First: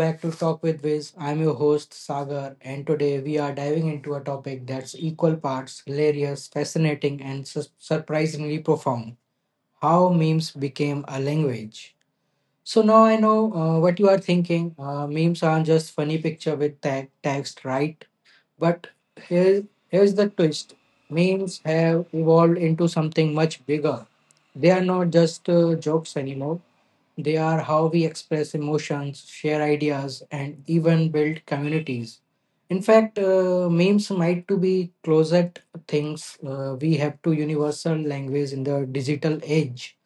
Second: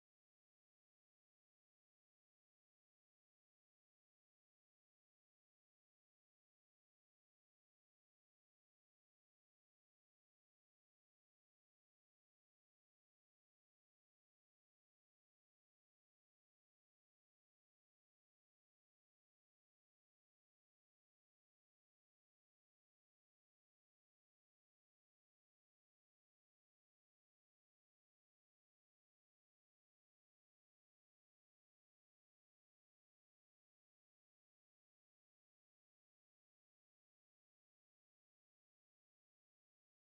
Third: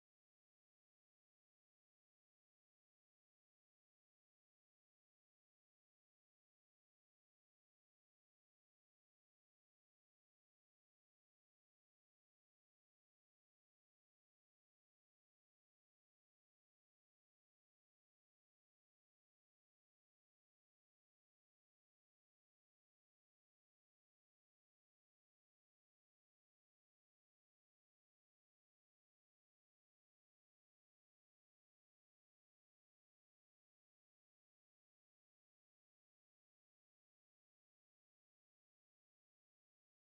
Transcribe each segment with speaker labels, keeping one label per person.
Speaker 1: back to Talk with Viz. I'm your host Sagar, and today we are diving into a topic that's equal parts hilarious, fascinating, and surprisingly profound: how memes became a language. So now I know what you are thinking. Memes aren't just funny picture with tag, text, right? But here's the twist. Memes have evolved into something much bigger. They are not just jokes anymore. They are how we express emotions, share ideas, and even build communities. In fact, memes might to be closet things we have to universal language in the digital age.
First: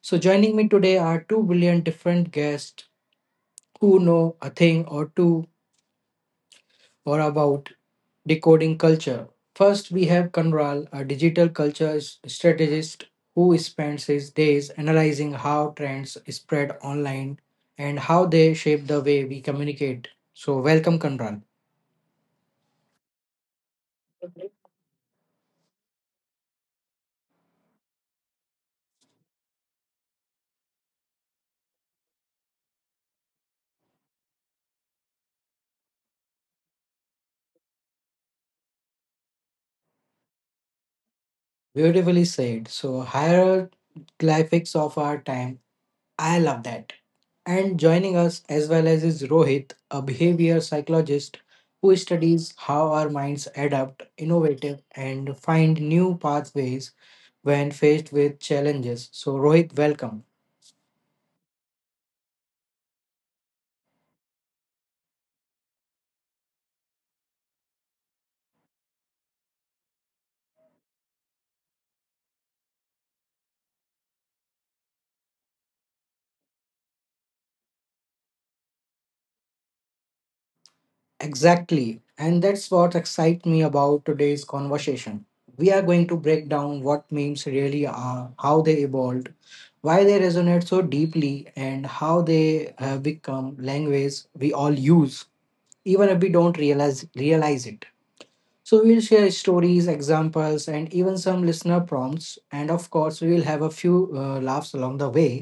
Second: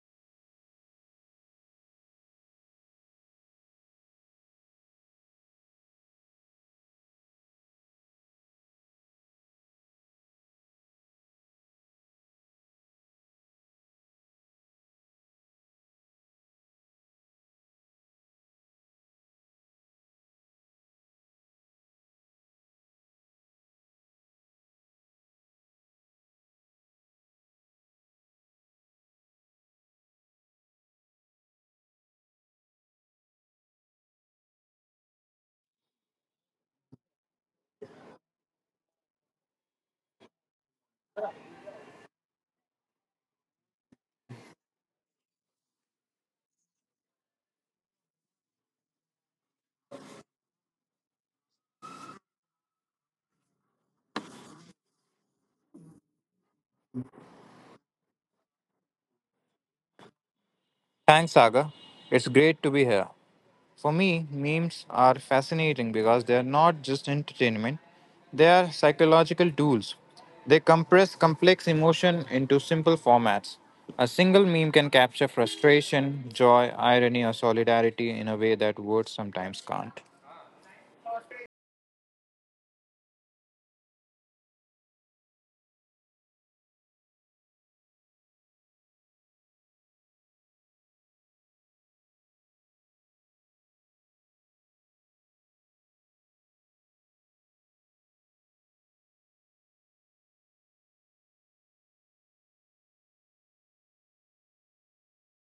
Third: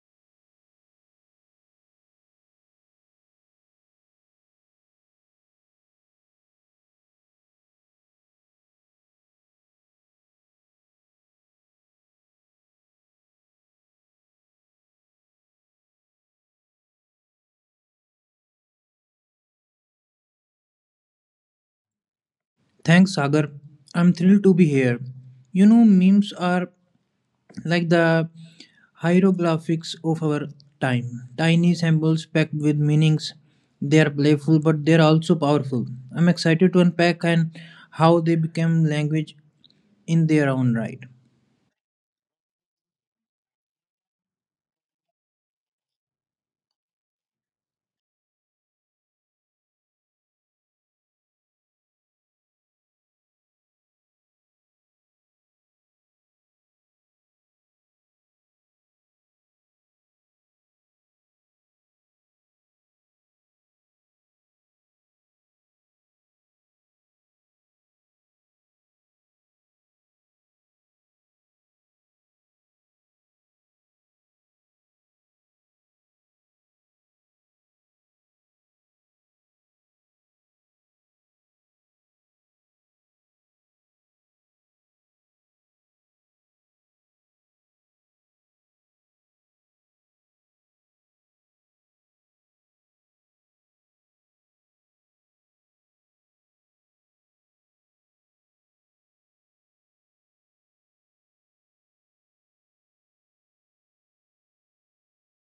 Speaker 1: So, joining me today are two brilliant different guests who know a thing or two or about decoding culture. First, we have Kanral, a digital culture strategist who spends his days analyzing how trends spread online and how they shape the way we communicate. So, welcome, Kanral.
Speaker 2: Thanks, Sagar. I'm thrilled to be here. You know, memes are like the hieroglyphics of our time. Tiny symbols packed with meanings. They are playful, but they are also powerful. I'm excited to unpack and how they became language in their own right.
Speaker 1: Beautifully said. So, hieroglyphics of our time, I love that. And joining us as well as is Rohit, a behavior psychologist who studies how our minds adapt, innovative, and find new pathways when faced with challenges. So, Rohit, welcome.
Speaker 3: Thanks, Saga. It's great to be here. For me, memes are fascinating because they're not just entertainment, they are psychological tools. They compress complex emotion into simple formats. A single meme can capture frustration, joy, irony, or solidarity in a way that words sometimes can't.
Speaker 1: Exactly. And that's what excites me about today's conversation. We are going to break down what memes really are, how they evolved, why they resonate so deeply, and how they have become language we all use, Even if we don't realize it. So we'll share stories, examples, and even some listener prompts, and of course we will have a few laughs along the way.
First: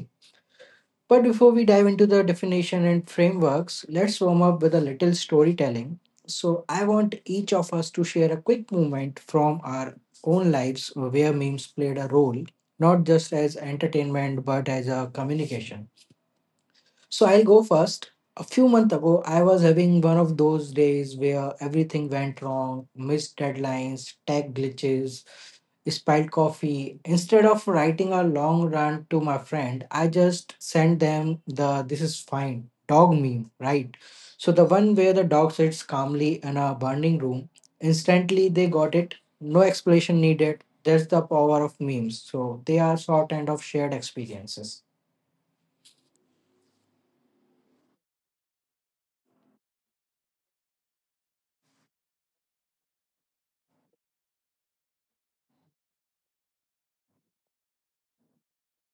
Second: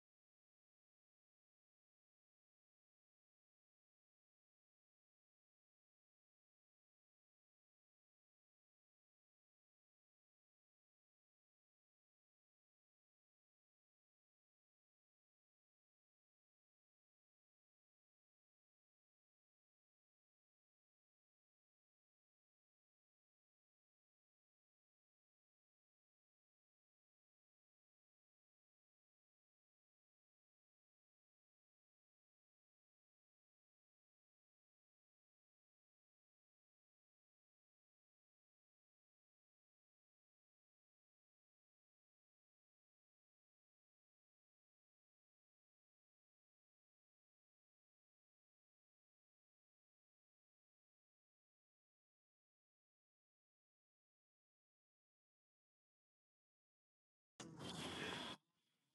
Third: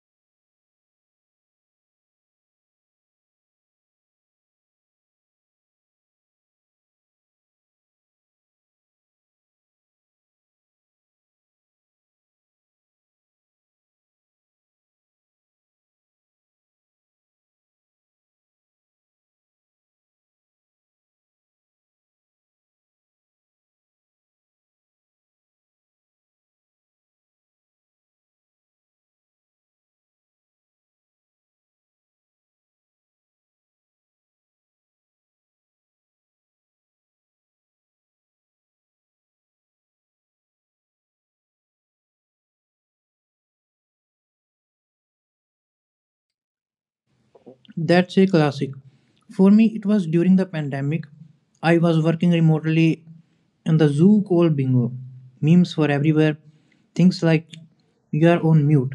Speaker 1: But before we dive into the definition and frameworks, let's warm up with a little storytelling. So I want each of us to share a quick moment from our own lives where memes played a role, not just as entertainment but as a communication. So I'll go first. A few months ago, I was having one of those days where everything went wrong: missed deadlines, tech glitches, spilled coffee. Instead of writing a long rant to my friend, I just sent them the this is fine dog meme, right? So the one where the dog sits calmly in a burning room, instantly they got it. No explanation needed. That's the power of memes. So they are sort and of shared experiences.
Speaker 2: That's a classic. For me, it was during the pandemic. I was working remotely and the zoo called Bingo. Memes were everywhere. Things like, you are on mute.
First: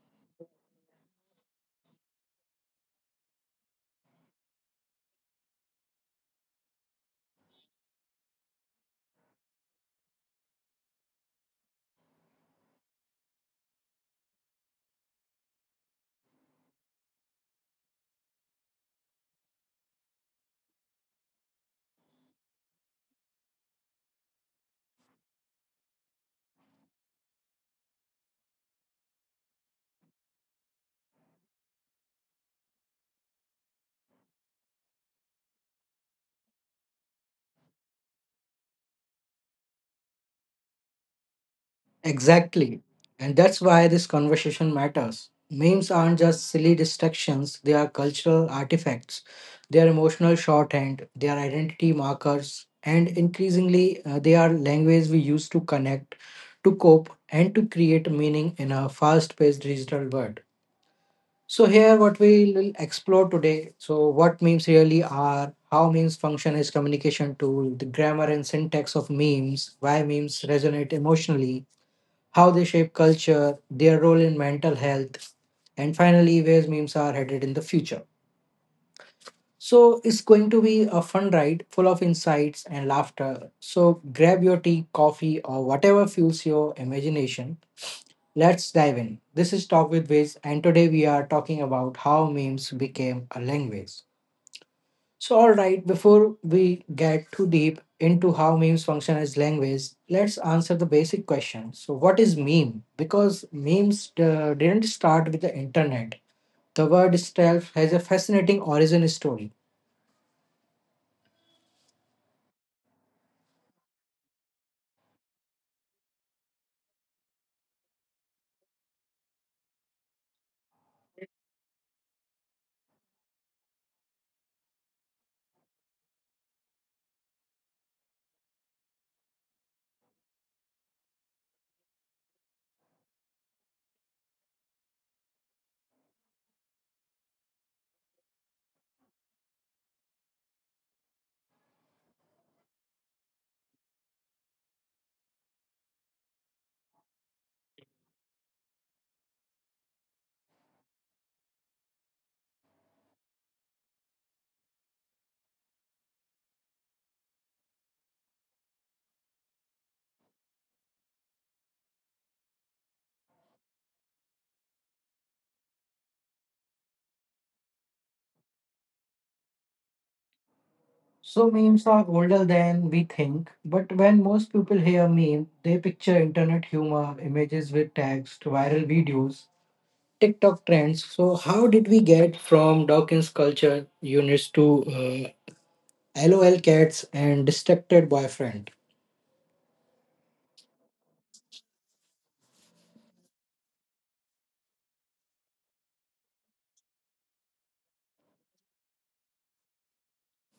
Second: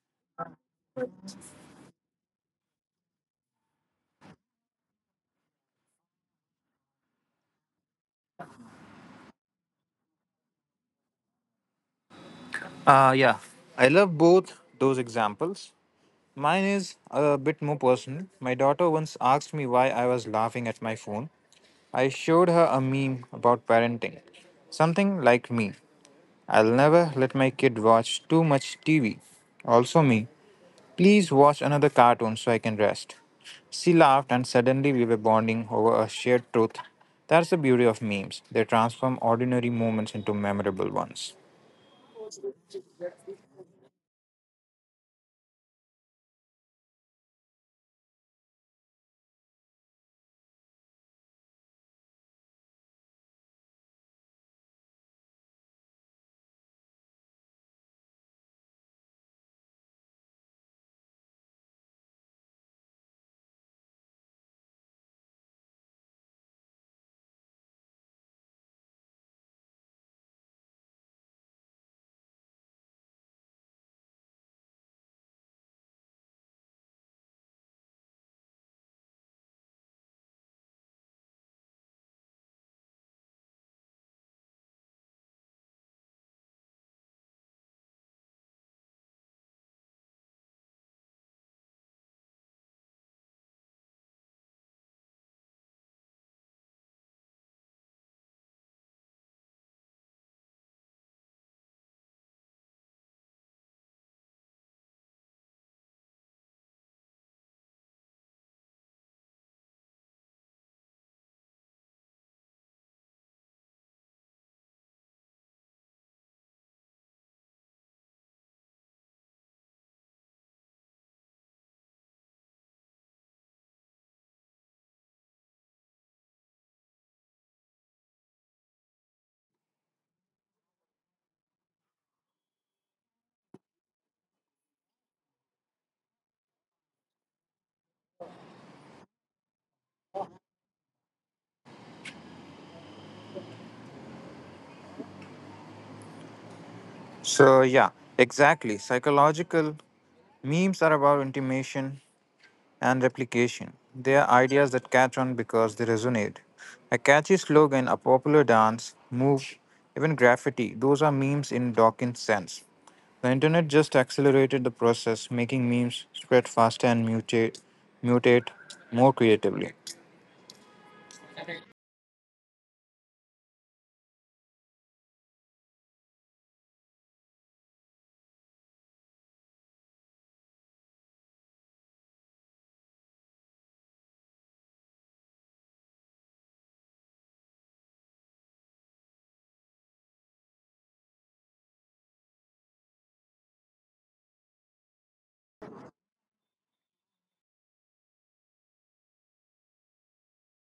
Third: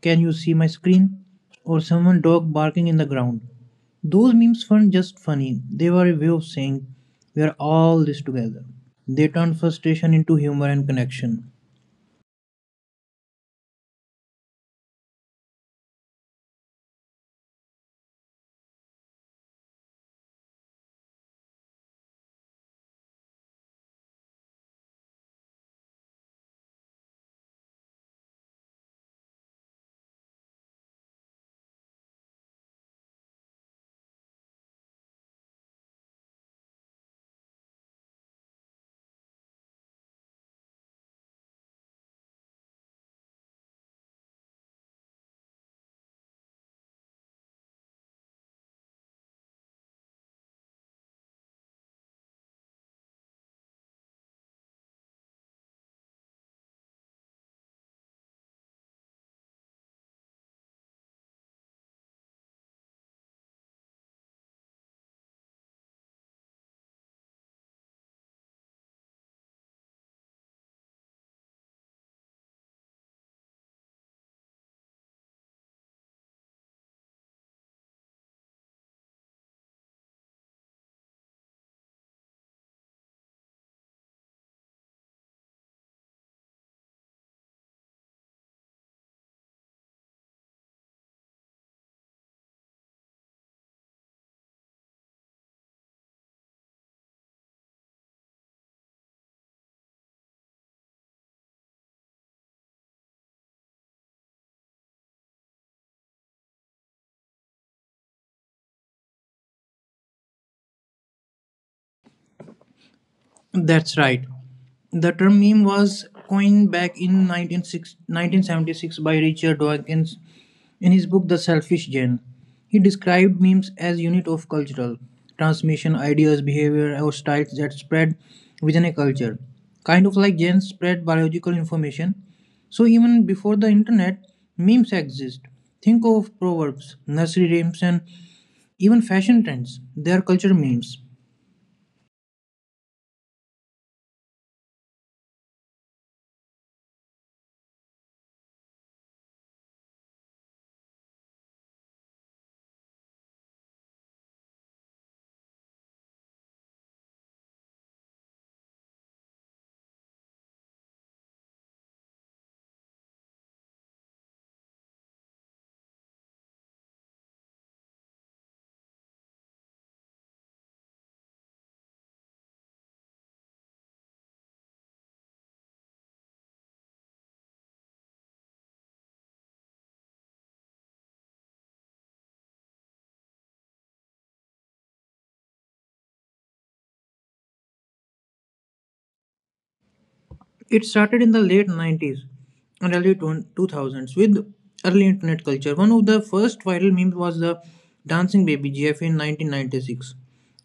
Speaker 2: Can you see my screen? Or someone dog barking in the ground. Those memes weren't just funny, they were a way of saying, we are all this together. They turned frustration into humor and connection.
Speaker 3: Uh, yeah, I love both those examples. Mine is a bit more personal. My daughter once asked me why I was laughing at my phone. I showed her a meme about parenting. Something like, me: I'll never let my kid watch too much TV. Also me: please watch another cartoon so I can rest. She laughed, and suddenly we were bonding over a shared truth. That's the beauty of memes. They transform ordinary moments into memorable ones.
Speaker 1: Exactly. And that's why this conversation matters. Memes aren't just silly distractions, they are cultural artifacts. They are emotional shorthand, they are identity markers, and increasingly, they are language we use to connect, to cope, and to create meaning in a fast paced digital world. So, here what we will explore today: so, what memes really are, how memes function as communication tool, the grammar and syntax of memes, why memes resonate emotionally, how they shape culture, their role in mental health, and finally, where memes are headed in the future. So, it's going to be a fun ride full of insights and laughter. So, grab your tea, coffee, or whatever fuels your imagination. Let's dive in. This is Talk with Viz, and today we are talking about how memes became a language. So, all right, before we get too deep into how memes function as language, let's answer the basic question. So, what is meme? Because memes didn't start with the internet, the word itself has a fascinating origin story.
Speaker 2: That's right. The term meme was coined back in 1976 by Richard Dawkins in his book The Selfish Gene. He described memes as unit of cultural transmission, ideas, behavior, or styles that spread within a culture, kind of like genes spread biological information. So even before the internet, memes exist. Think of proverbs, nursery rhymes, and even fashion trends. They are culture memes.
Speaker 3: So, yeah, exactly. Psychological memes are about intimation and replication. They are ideas that catch on because they resonate. A catchy slogan, a popular dance move, even graffiti, those are memes in Dawkins' sense. The internet just accelerated the process, making memes spread faster and mutate more creatively.
Speaker 1: So, memes are older than we think, but when most people hear meme, they picture internet humor, images with text, viral videos, TikTok trends. So, how did we get from Dawkins culture units to LOL cats and distracted boyfriend?
Speaker 2: It started in the late 90s and early 2000s with early internet culture. One of the first viral memes was the dancing baby GIF in 1996.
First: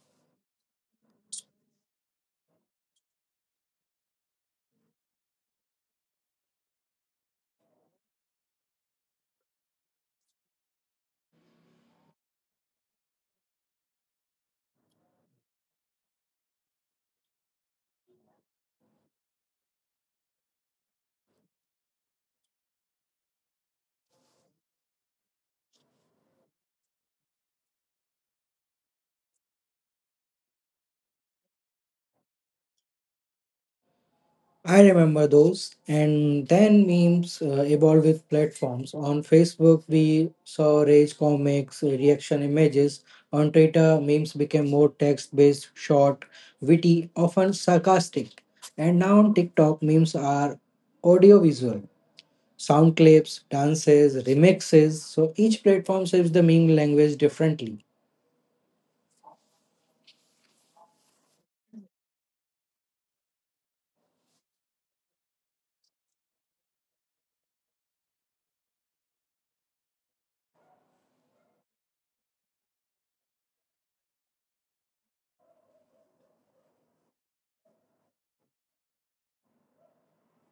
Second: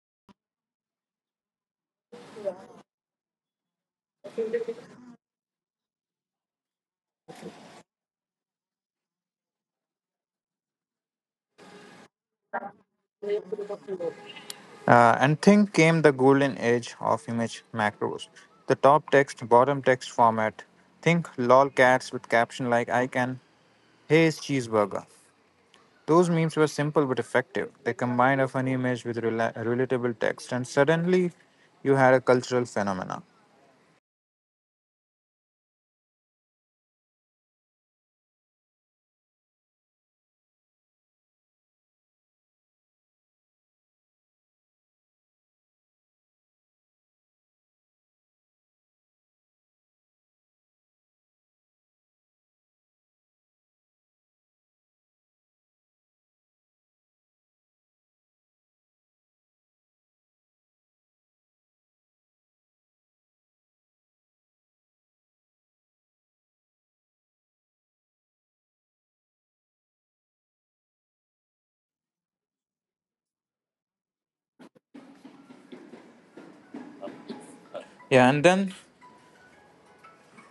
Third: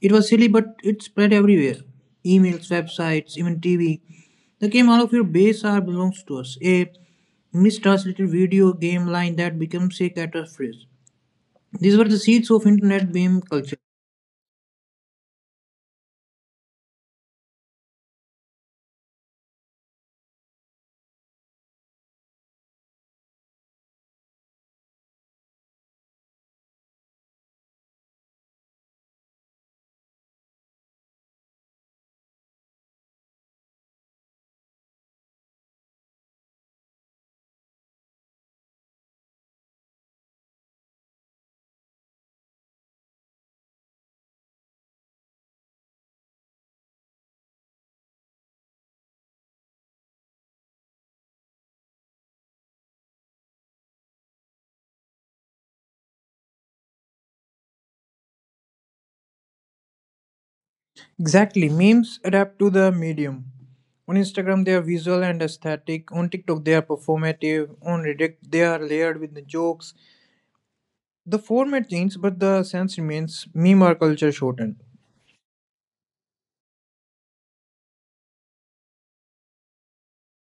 Speaker 2: It was silly, but it spread everywhere, emails, websites, even TV. The came out of your base are belongs to us. A mistranslated video game line that becomes a catchphrase. These were the seeds of internet meme culture.
Speaker 3: And thing came the golden age of image macros. The top text, bottom text format. Think lol cats with caption like I can, hey is cheeseburger. Those memes were simple but effective. They combined a funny image with relatable text, and suddenly you had a cultural phenomena.
Speaker 1: I remember those. And then memes evolved with platforms. On Facebook, we saw rage comics, reaction images. On Twitter, memes became more text based, short, witty, often sarcastic. And now on TikTok, memes are audiovisual sound clips, dances, remixes. So each platform shapes the meme language differently.
Speaker 2: Exactly. Memes adapt to the medium. On Instagram, they are visual and aesthetic. On TikTok, they are performative. On Reddit, they are layered with the jokes. The format changes, but the sense remains meme or culture shortened.
Speaker 3: Yeah, and then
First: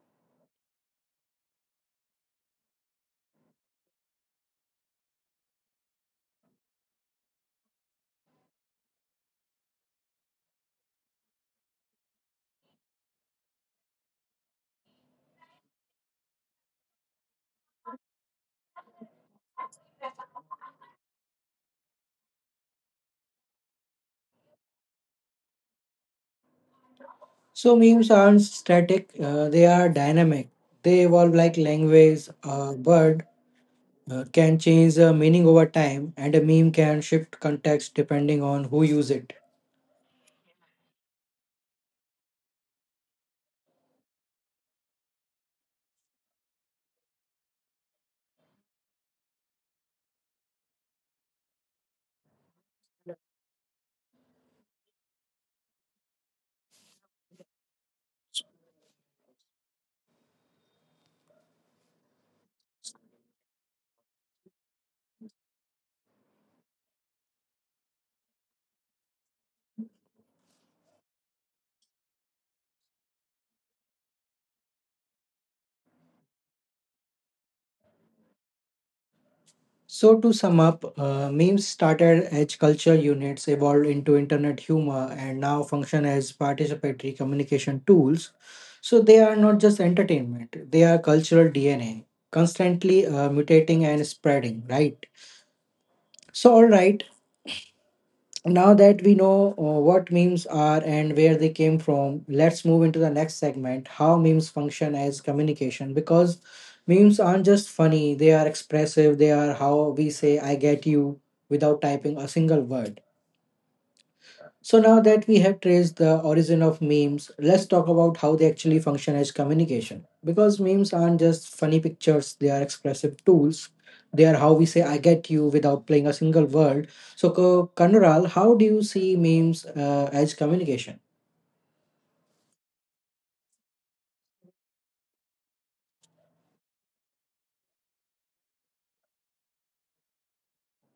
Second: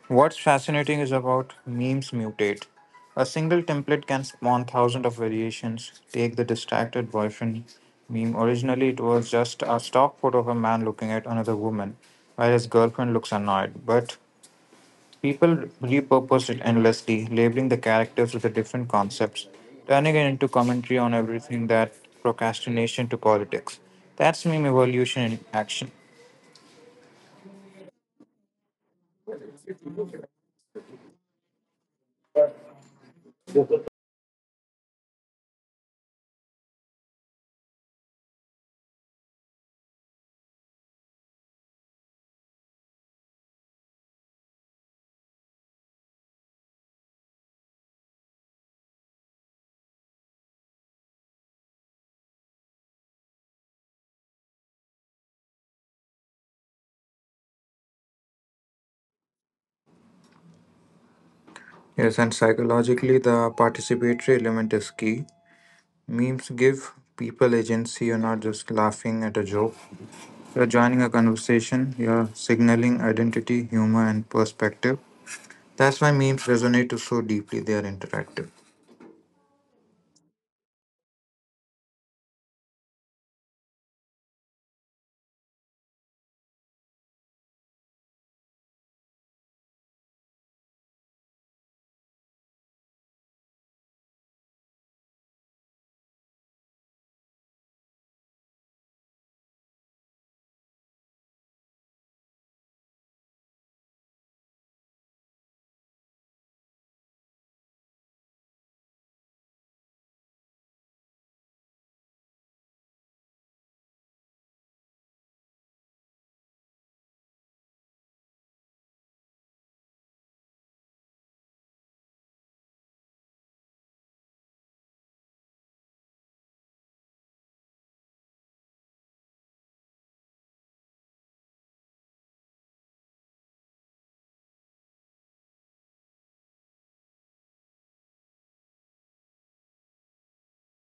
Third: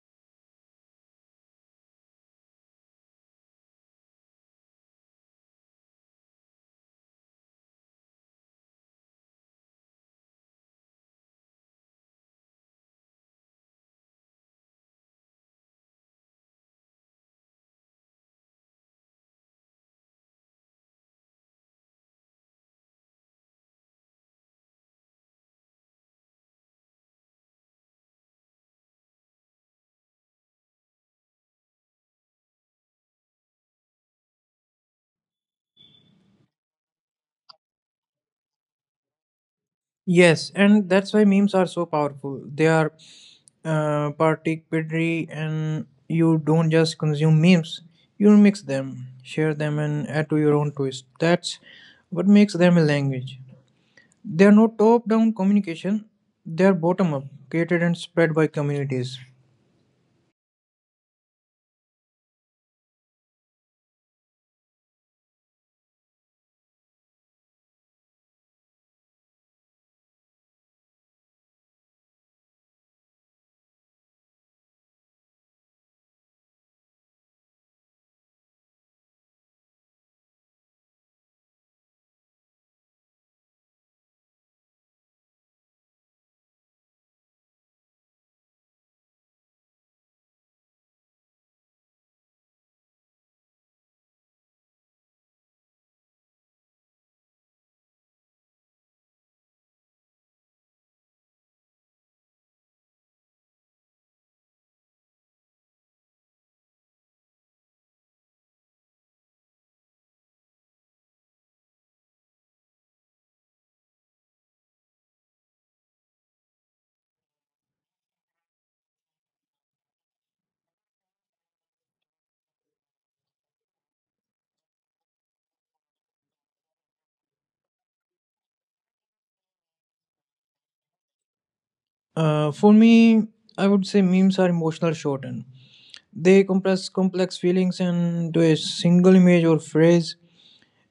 Speaker 3: what's fascinating is about memes mutate. A single template can spawn thousands of variations. Take the distracted boyfriend meme. Originally, it was just a stock photo of a man looking at another woman while his girlfriend looks annoyed. But people repurposed it endlessly, labeling the characters with the different concepts, turning it into commentary on everything that procrastination to politics. That's meme evolution in action.
Speaker 1: So memes aren't static, they are dynamic. They evolve like language. A word can change the meaning over time, and a meme can shift context depending on who use it.
Speaker 2: Yes, and that's why memes are so powerful. They are participatory, and you don't just consume memes, you mix them, share them, and add to your own twist. That's what makes them a language. They are not top down communication, they are bottom up, created and spread by communities.
Speaker 3: Yes, and psychologically, the participatory element is key. Memes give people agency. You're not just laughing at a joke, you're joining a conversation, you're signaling identity, humor, and perspective. That's why memes resonate so deeply, they are interactive.
Speaker 1: So to sum up, memes started as culture units, evolved into internet humor, and now function as participatory communication tools. So they are not just entertainment; they are cultural DNA, constantly mutating and spreading. Right. So, all right, now that we know what memes are and where they came from, let's move into the next segment: how memes function as communication. Because memes aren't just funny, they are expressive. They are how we say I get you without typing a single word. So now that we have traced the origin of memes, let's talk about how they actually function as communication. Because memes aren't just funny pictures, they are expressive tools. They are how we say I get you without playing a single word. So Kanural, how do you see memes as communication?
Speaker 2: For me, I would say memes are emotional shorthand. They compress complex feelings into a single image or phrase.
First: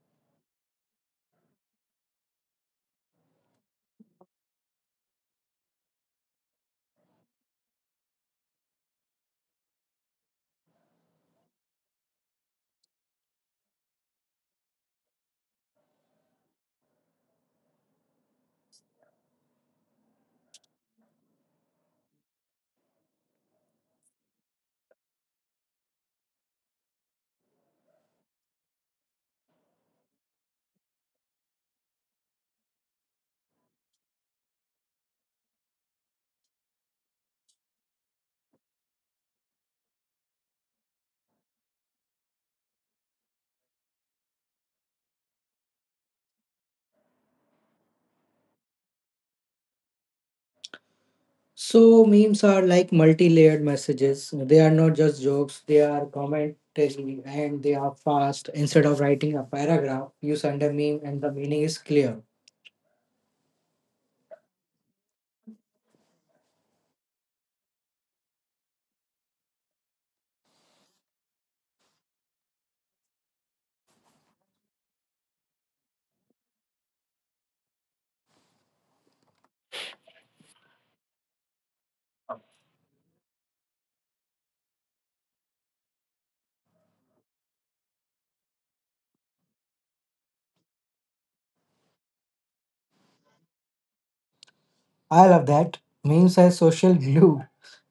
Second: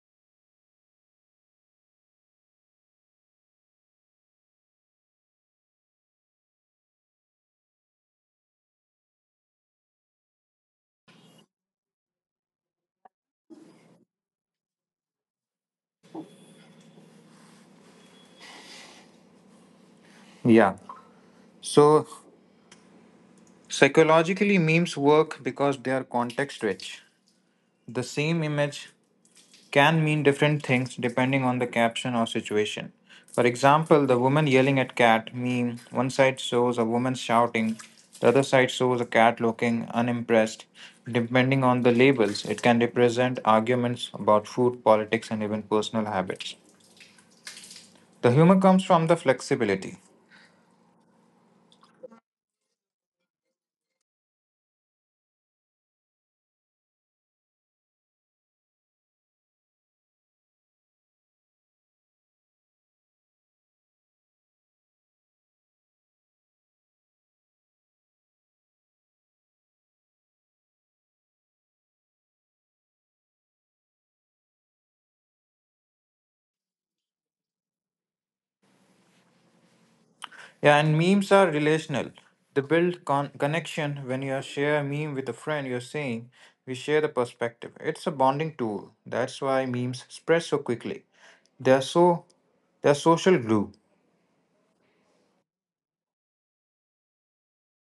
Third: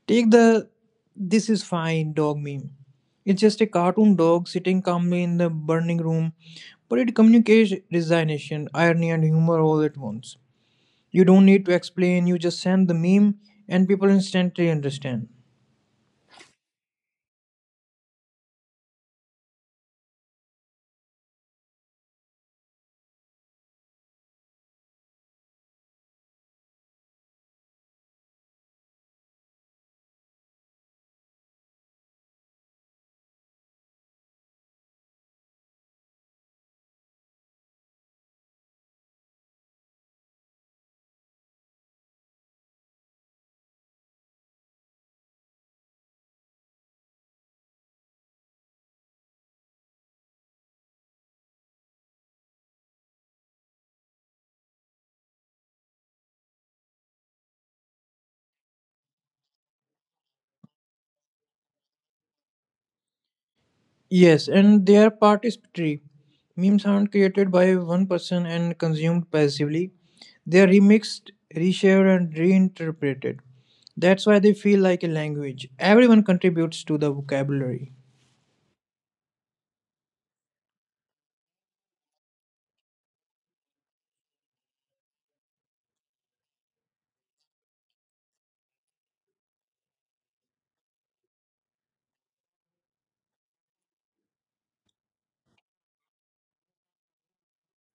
Speaker 2: Take the this is fine dog meme. It's just a cartoon dog sitting calmly in the burning room, but it communicates resignation, irony, and humor all at once. You don't need to explain, you just send the meme, and people instantly understand.
Speaker 3: Yeah. So psychologically, memes work because they are context rich. The same image can mean different things depending on the caption or situation. For example, the woman yelling at cat meme, one side shows a woman shouting, the other side shows a cat looking unimpressed. Depending on the labels, it can represent arguments about food, politics, and even personal habits. The humor comes from the flexibility.
Speaker 1: So memes are like multi-layered messages. They are not just jokes, they are commentary, and they are fast. Instead of writing a paragraph, you send a meme and the meaning is clear.
Speaker 2: Yes, and they are participatory. Memes aren't created by one person and consumed passively. They are remixed, reshared, and reinterpreted. That's why they feel like a language. Everyone contributes to the vocabulary.
Speaker 3: Yeah, and memes are relational. They build connection. When you share a meme with a friend, you're saying, we share the perspective. It's a bonding tool. That's why memes spread so quickly. They are so They're social glue.
Speaker 1: I love that. Memes are social glue,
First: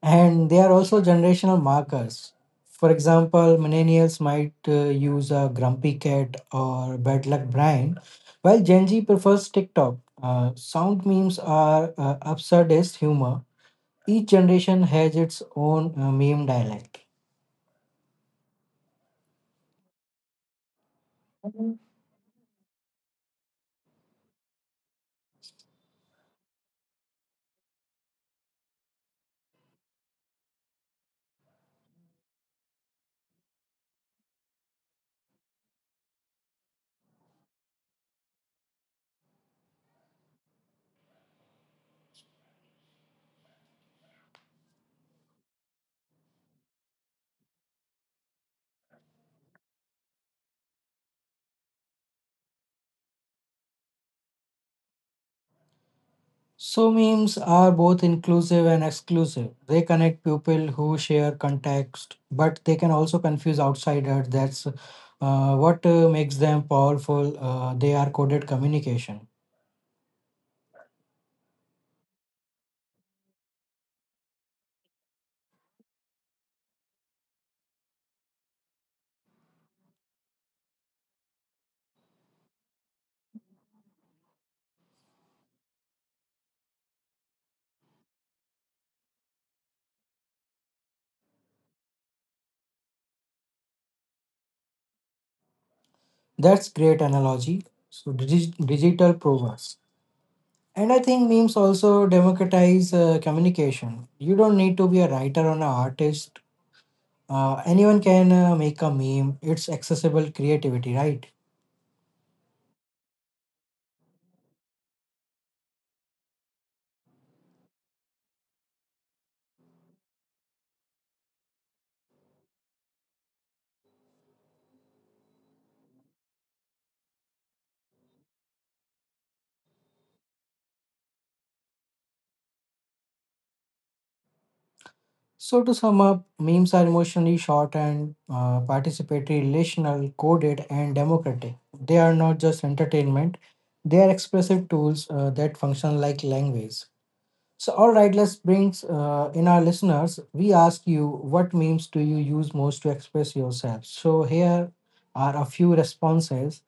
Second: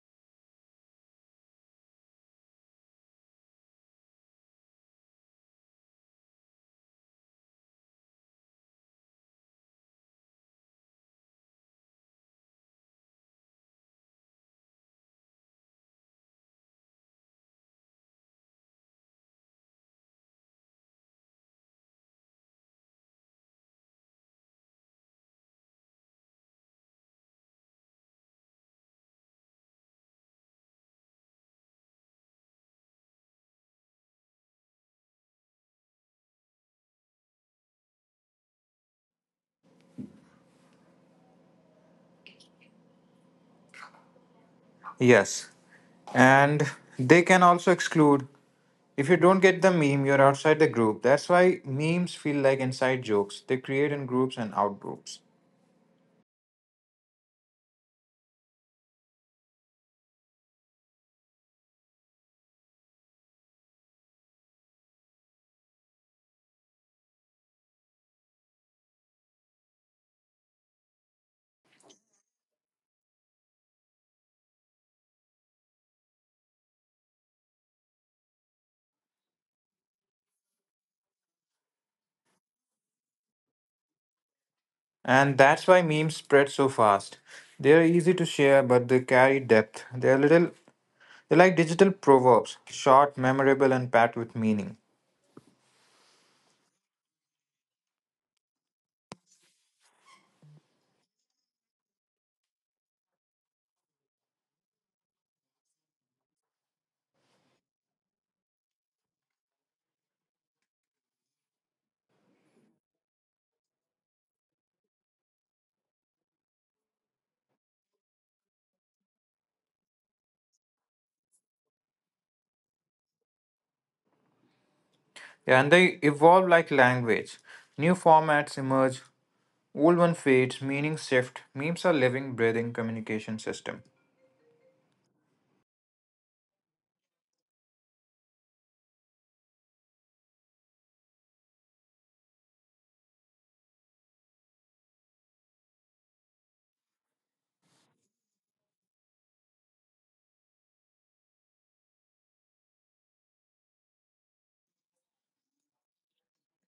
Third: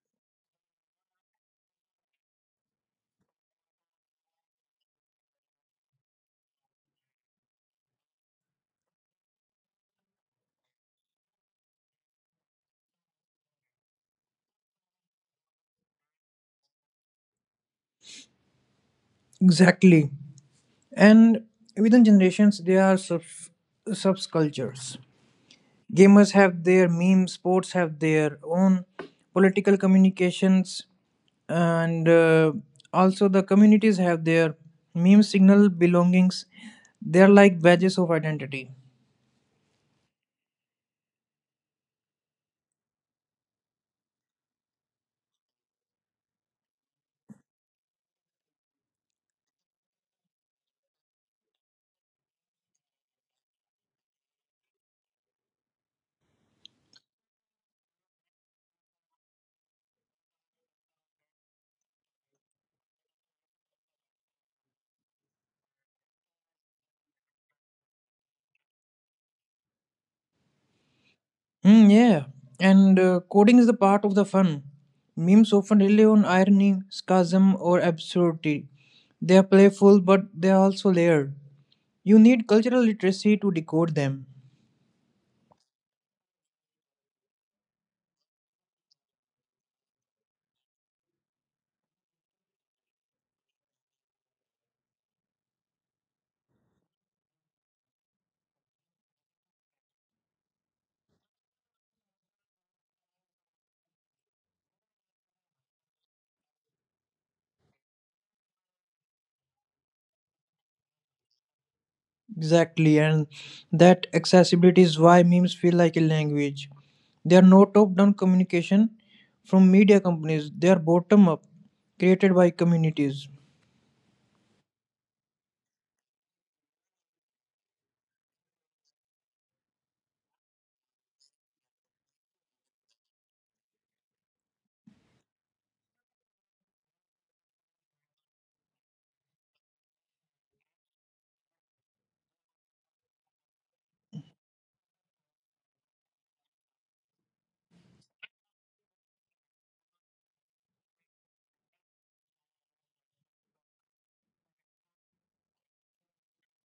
Speaker 1: and they are also generational markers. For example, millennials might use a grumpy cat or bad luck Brian, while Gen Z prefers TikTok. Sound memes are absurdist humor. Each generation has its own meme dialect.
Speaker 2: Exactly. And within generations, there are subcultures. Gamers have their memes, sports have their own political communications, and also the communities have their meme signal belongings. They're like badges of identity.
Speaker 3: Yes. And they can also exclude. If you don't get the meme, you're outside the group. That's why memes feel like inside jokes. They create in groups and out groups.
Speaker 1: So, memes are both inclusive and exclusive. They connect people who share context, but they can also confuse outsiders. That's what makes them powerful. They are coded communication.
Speaker 2: Mm, yeah, and coding is the part of the fun. Memes often rely on irony, sarcasm, or absurdity. They are playful, but they are also layered. You need cultural literacy to decode them.
Speaker 3: And that's why memes spread so fast. They are easy to share, but they carry depth. They are little They're like digital proverbs, short, memorable, and packed with meaning.
Speaker 1: That's great analogy. So, digital provers. And I think memes also democratize communication. You don't need to be a writer or an artist. Anyone can make a meme. It's accessible creativity, right?
Speaker 2: Exactly, and that accessibility is why memes feel like a language. They are not top down communication from media companies, they are bottom up, created by communities.
Speaker 3: Yeah, and they evolve like language. New formats emerge, old one fades, meaning shift. Memes are living, breathing communication system.
Speaker 1: So, to sum up, memes are emotionally short and participatory, relational, coded, and democratic. They are not just entertainment, they are expressive tools that function like language. So, all right, let's bring in our listeners. We ask you, what memes do you use most to express yourself? So, here are a few responses.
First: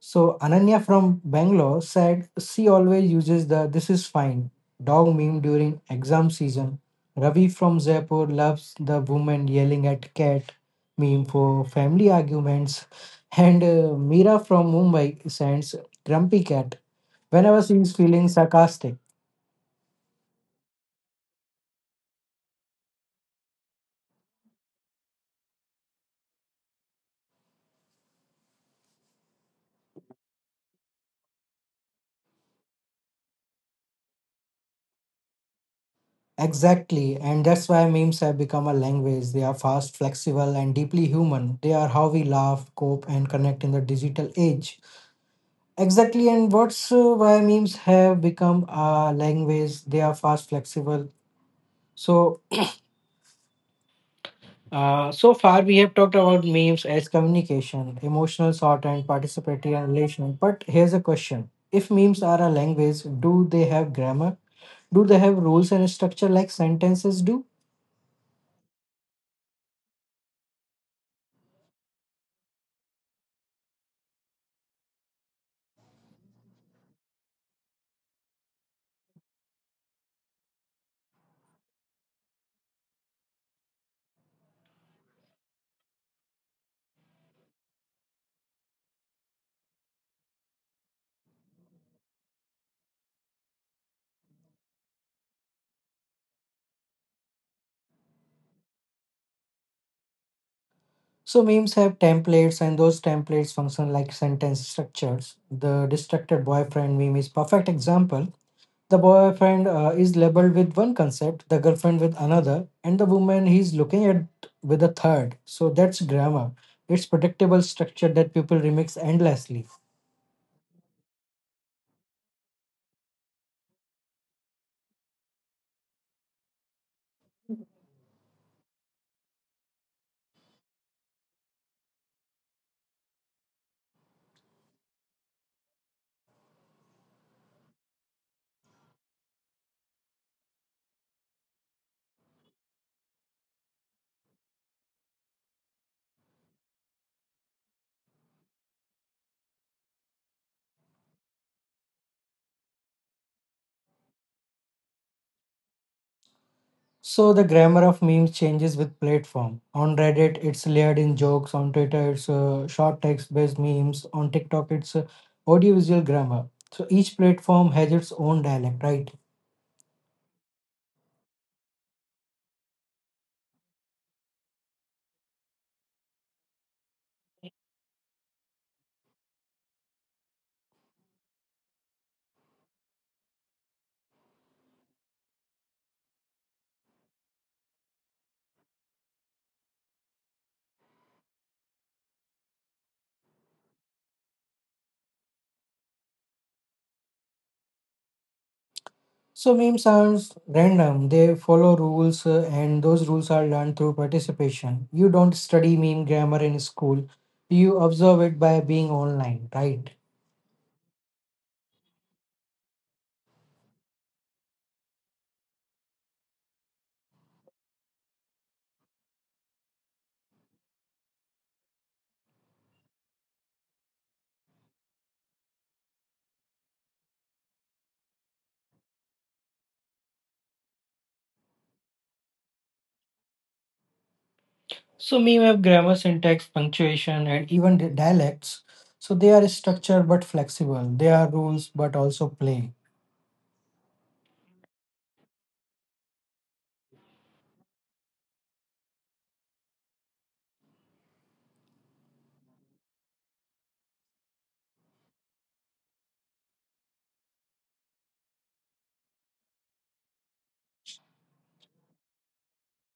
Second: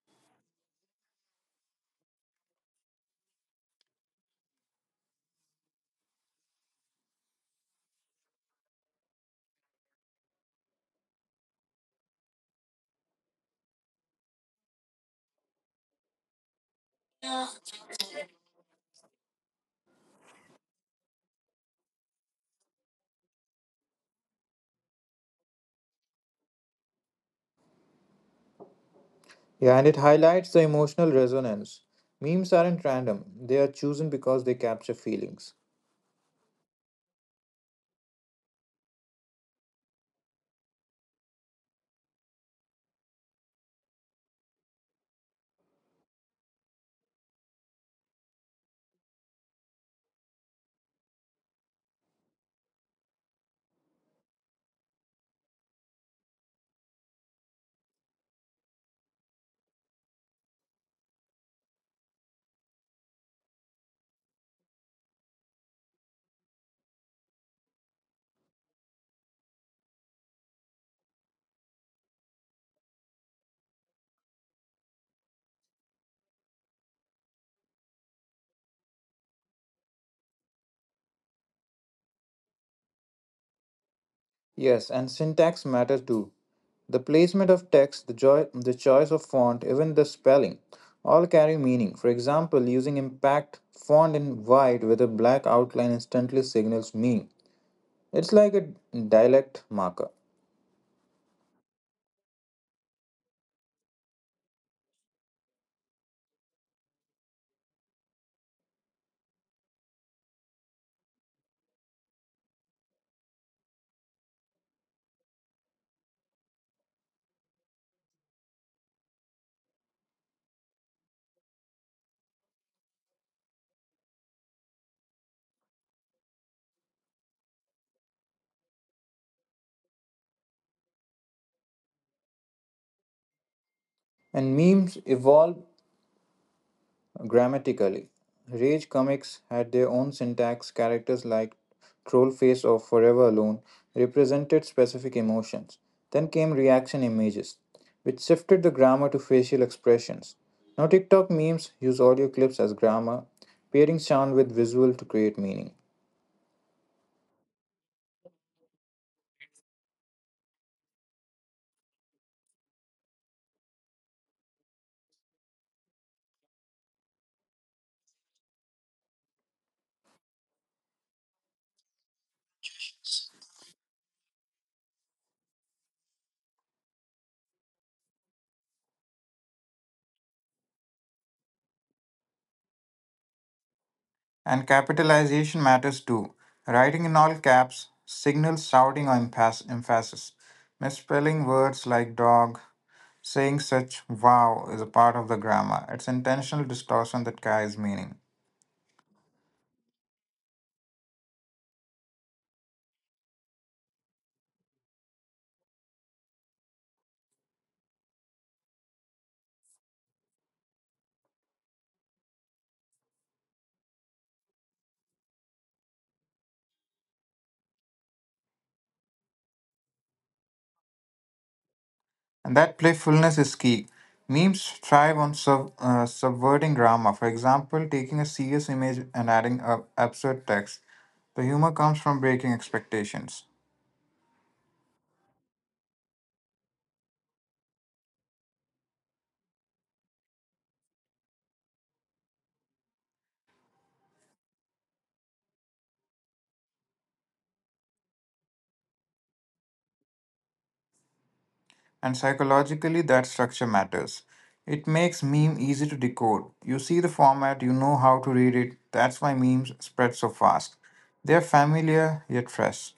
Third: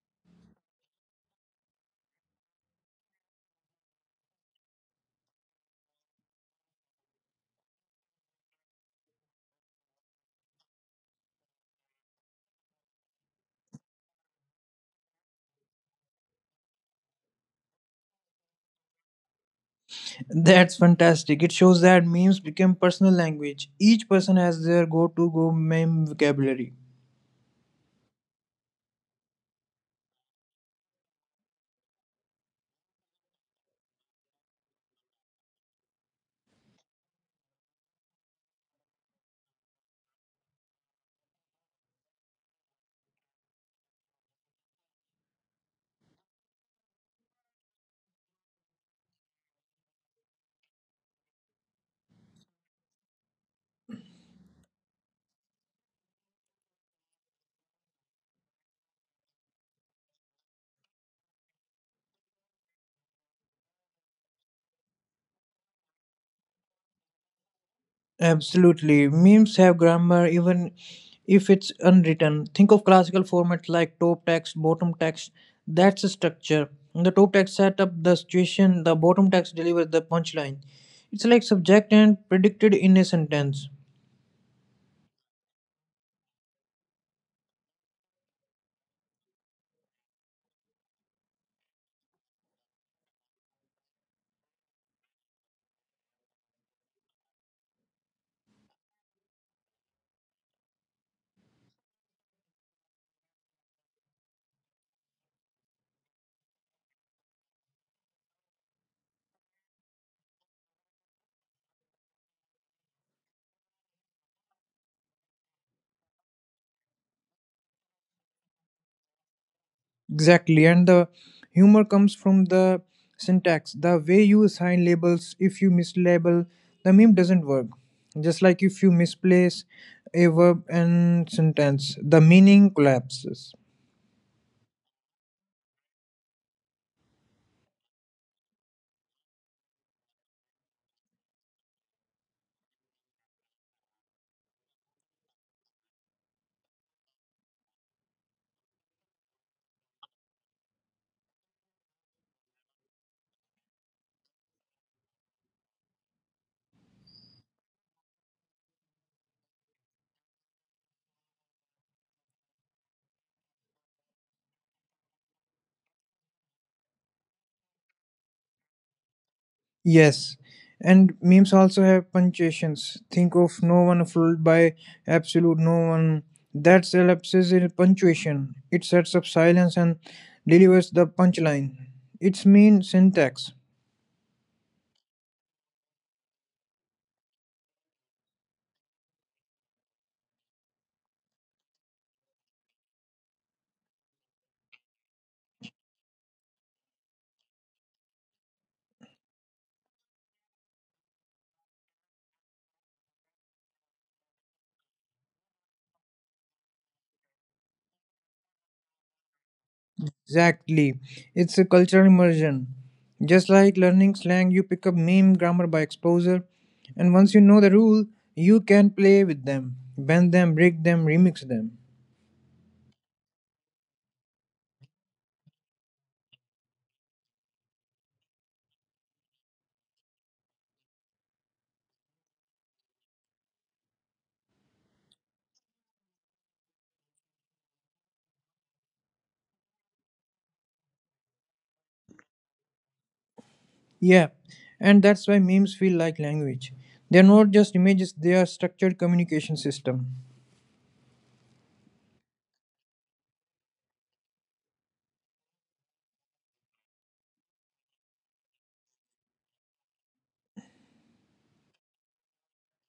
Speaker 1: So Ananya from Bangalore said she always uses the this is fine dog meme during exam season. Ravi from Jaipur loves the woman yelling at cat meme for family arguments. And Meera from Mumbai sends grumpy cat whenever she is feeling sarcastic.
Speaker 2: That's fantastic. It shows that memes become personal language. Each person has their go to go meme vocabulary.
Speaker 3: Yeah, and it highlights the emotional resonance. Memes aren't random, they are chosen because they capture feelings.
Speaker 1: Exactly, and that's why memes have become a language. They are fast, flexible, and deeply human. They are how we laugh, cope, and connect in the digital age. Exactly, and what's why memes have become a language. They are fast, flexible. So, so far we have talked about memes as communication, emotional, sort, and participatory and relational. But here's a question: if memes are a language, do they have grammar? Do they have rules and structure like sentences do?
Speaker 2: Absolutely. Memes have grammar even if it's unwritten. Think of classical formats like top text, bottom text. That's a structure. The top text set up the situation, the bottom text delivers the punchline. It's like subject and predicted in a sentence.
Speaker 3: Yes, and syntax matter too. The placement of text, the, joy, the choice of font, even the spelling, all carry meaning. For example, using impact font in white with a black outline instantly signals meaning. It's like a dialect marker.
Speaker 1: So memes have templates, and those templates function like sentence structures. The distracted boyfriend meme is perfect example. The boyfriend is labeled with one concept, the girlfriend with another, and the woman he's looking at with a third. So that's grammar. It's predictable structure that people remix endlessly.
Speaker 2: Exactly. And the humor comes from the syntax. The way you assign labels, if you mislabel, the meme doesn't work. Just like if you misplace a verb and sentence, the meaning collapses.
Speaker 3: And memes evolve grammatically. Rage comics had their own syntax. Characters like Trollface or Forever Alone represented specific emotions. Then came reaction images, which shifted the grammar to facial expressions. Now, TikTok memes use audio clips as grammar, pairing sound with visual to create meaning.
Speaker 1: So the grammar of memes changes with platform. On Reddit, it's layered in jokes. On Twitter, it's short text-based memes. On TikTok, it's audiovisual grammar. So each platform has its own dialect, right?
Speaker 2: Yes, and memes also have punctuations. Think of no one fooled by absolute no one. That elapses in punctuation. It sets up silence and delivers the punchline. It's mean syntax.
Speaker 3: And capitalization matters too. Writing in all caps signals shouting or emphasis. Misspelling words like dog, saying such wow is a part of the grammar. It's intentional distortion that carries meaning.
Speaker 1: So memes are random. They follow rules, and those rules are learned through participation. You don't study meme grammar in school. You observe it by being online, right?
Speaker 2: Exactly. It's a cultural immersion. Just like learning slang, you pick up meme grammar by exposure, and once you know the rule, you can play with them, bend them, break them, remix them.
Speaker 3: And that playfulness is key. Memes thrive on subverting grammar. For example, taking a serious image and adding a absurd text. The humor comes from breaking expectations.
Speaker 1: So meme have grammar, syntax, punctuation, and even dialects. So they are structured but flexible. They are rules but also play.
Speaker 2: Yeah, and that's why memes feel like language. They're not just images, they are structured communication system.
Speaker 3: And psychologically, that structure matters. It makes meme easy to decode. You see the format, you know how to read it. That's why memes spread so fast. They're familiar yet fresh.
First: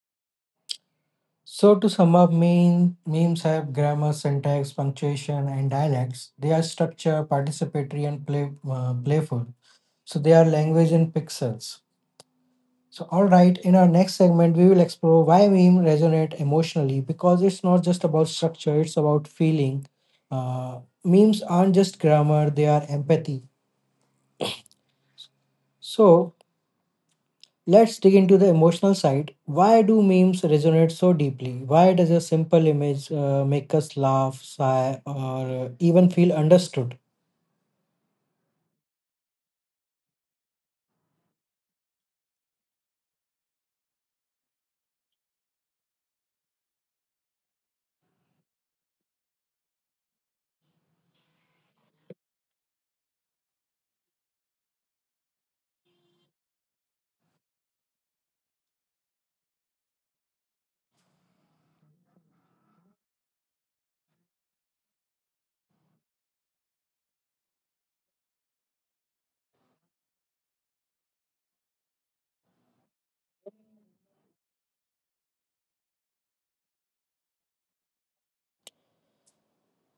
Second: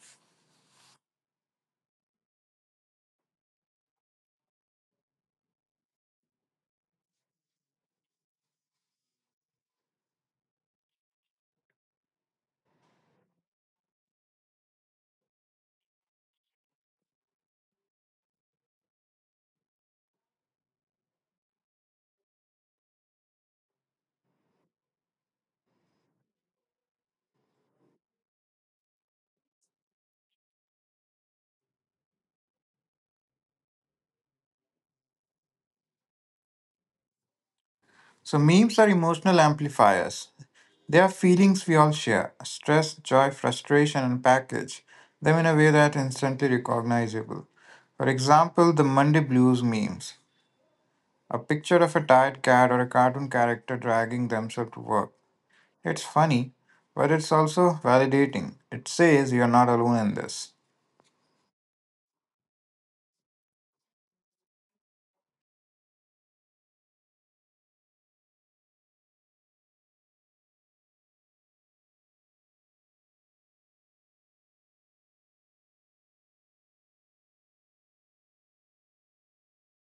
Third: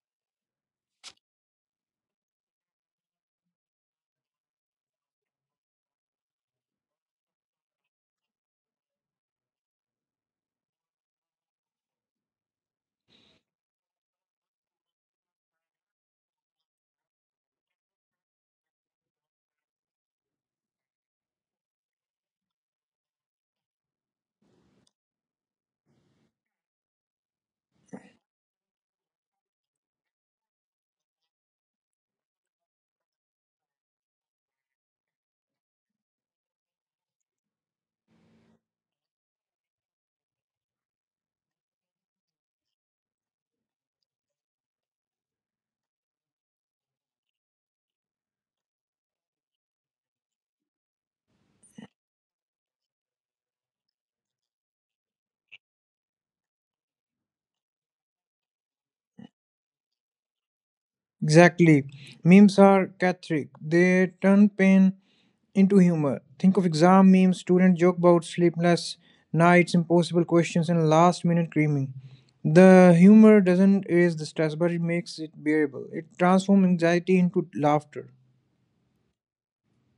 Speaker 1: So to sum up, memes have grammar, syntax, punctuation, and dialects. They are structured, participatory, and playful. So they are language in pixels. So, all right, in our next segment, we will explore why memes resonate emotionally, because it's not just about structure, it's about feeling. Memes aren't just grammar, they are empathy. So, let's dig into the emotional side. Why do memes resonate so deeply? Why does a simple image make us laugh, sigh, or even feel understood?
Speaker 3: So memes are emotional amplifiers. They are feelings we all share stress, joy, frustration, and package them in a way that instantly recognizable. For example, the Monday blues memes a picture of a tired cat or a cartoon character dragging themselves to work. It's funny, but it's also validating. It says you're not alone in this.
Speaker 2: Exactly. Memes are cathartic. They turn pain into humor. Think of exam memes, student joke about sleepless nights, impossible questions, and last minute creaming. The humor doesn't erase the stress, but it makes it bearable. It transforms anxiety into laughter.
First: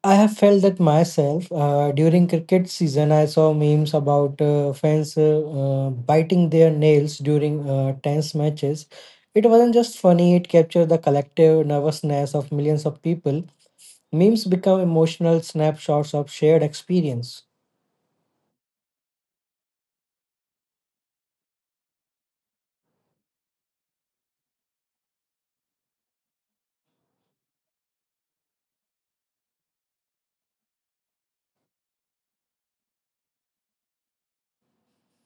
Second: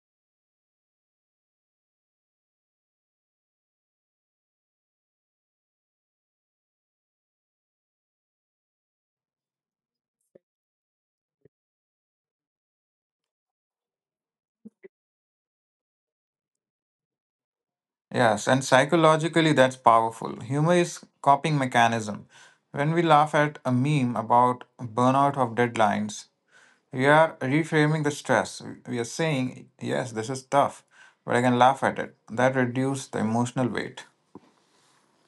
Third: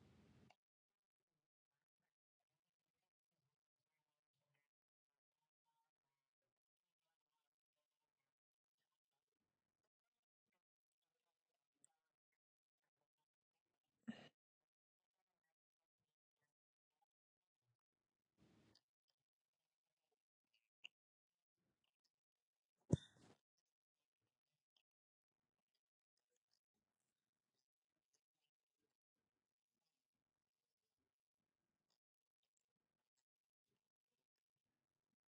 Speaker 1: I have felt that myself. During cricket season, I saw memes about fans biting their nails during tense matches. It wasn't just funny, it captured the collective nervousness of millions of people. Memes become emotional snapshots of shared experience.
Speaker 3: Yes, and psychologically that's powerful. Humor is coping mechanism. When we laugh at a meme about burnout of deadlines, we are reframing the stress. We are saying, yes, this is tough, but I can laugh at it. That reduces the emotional weight.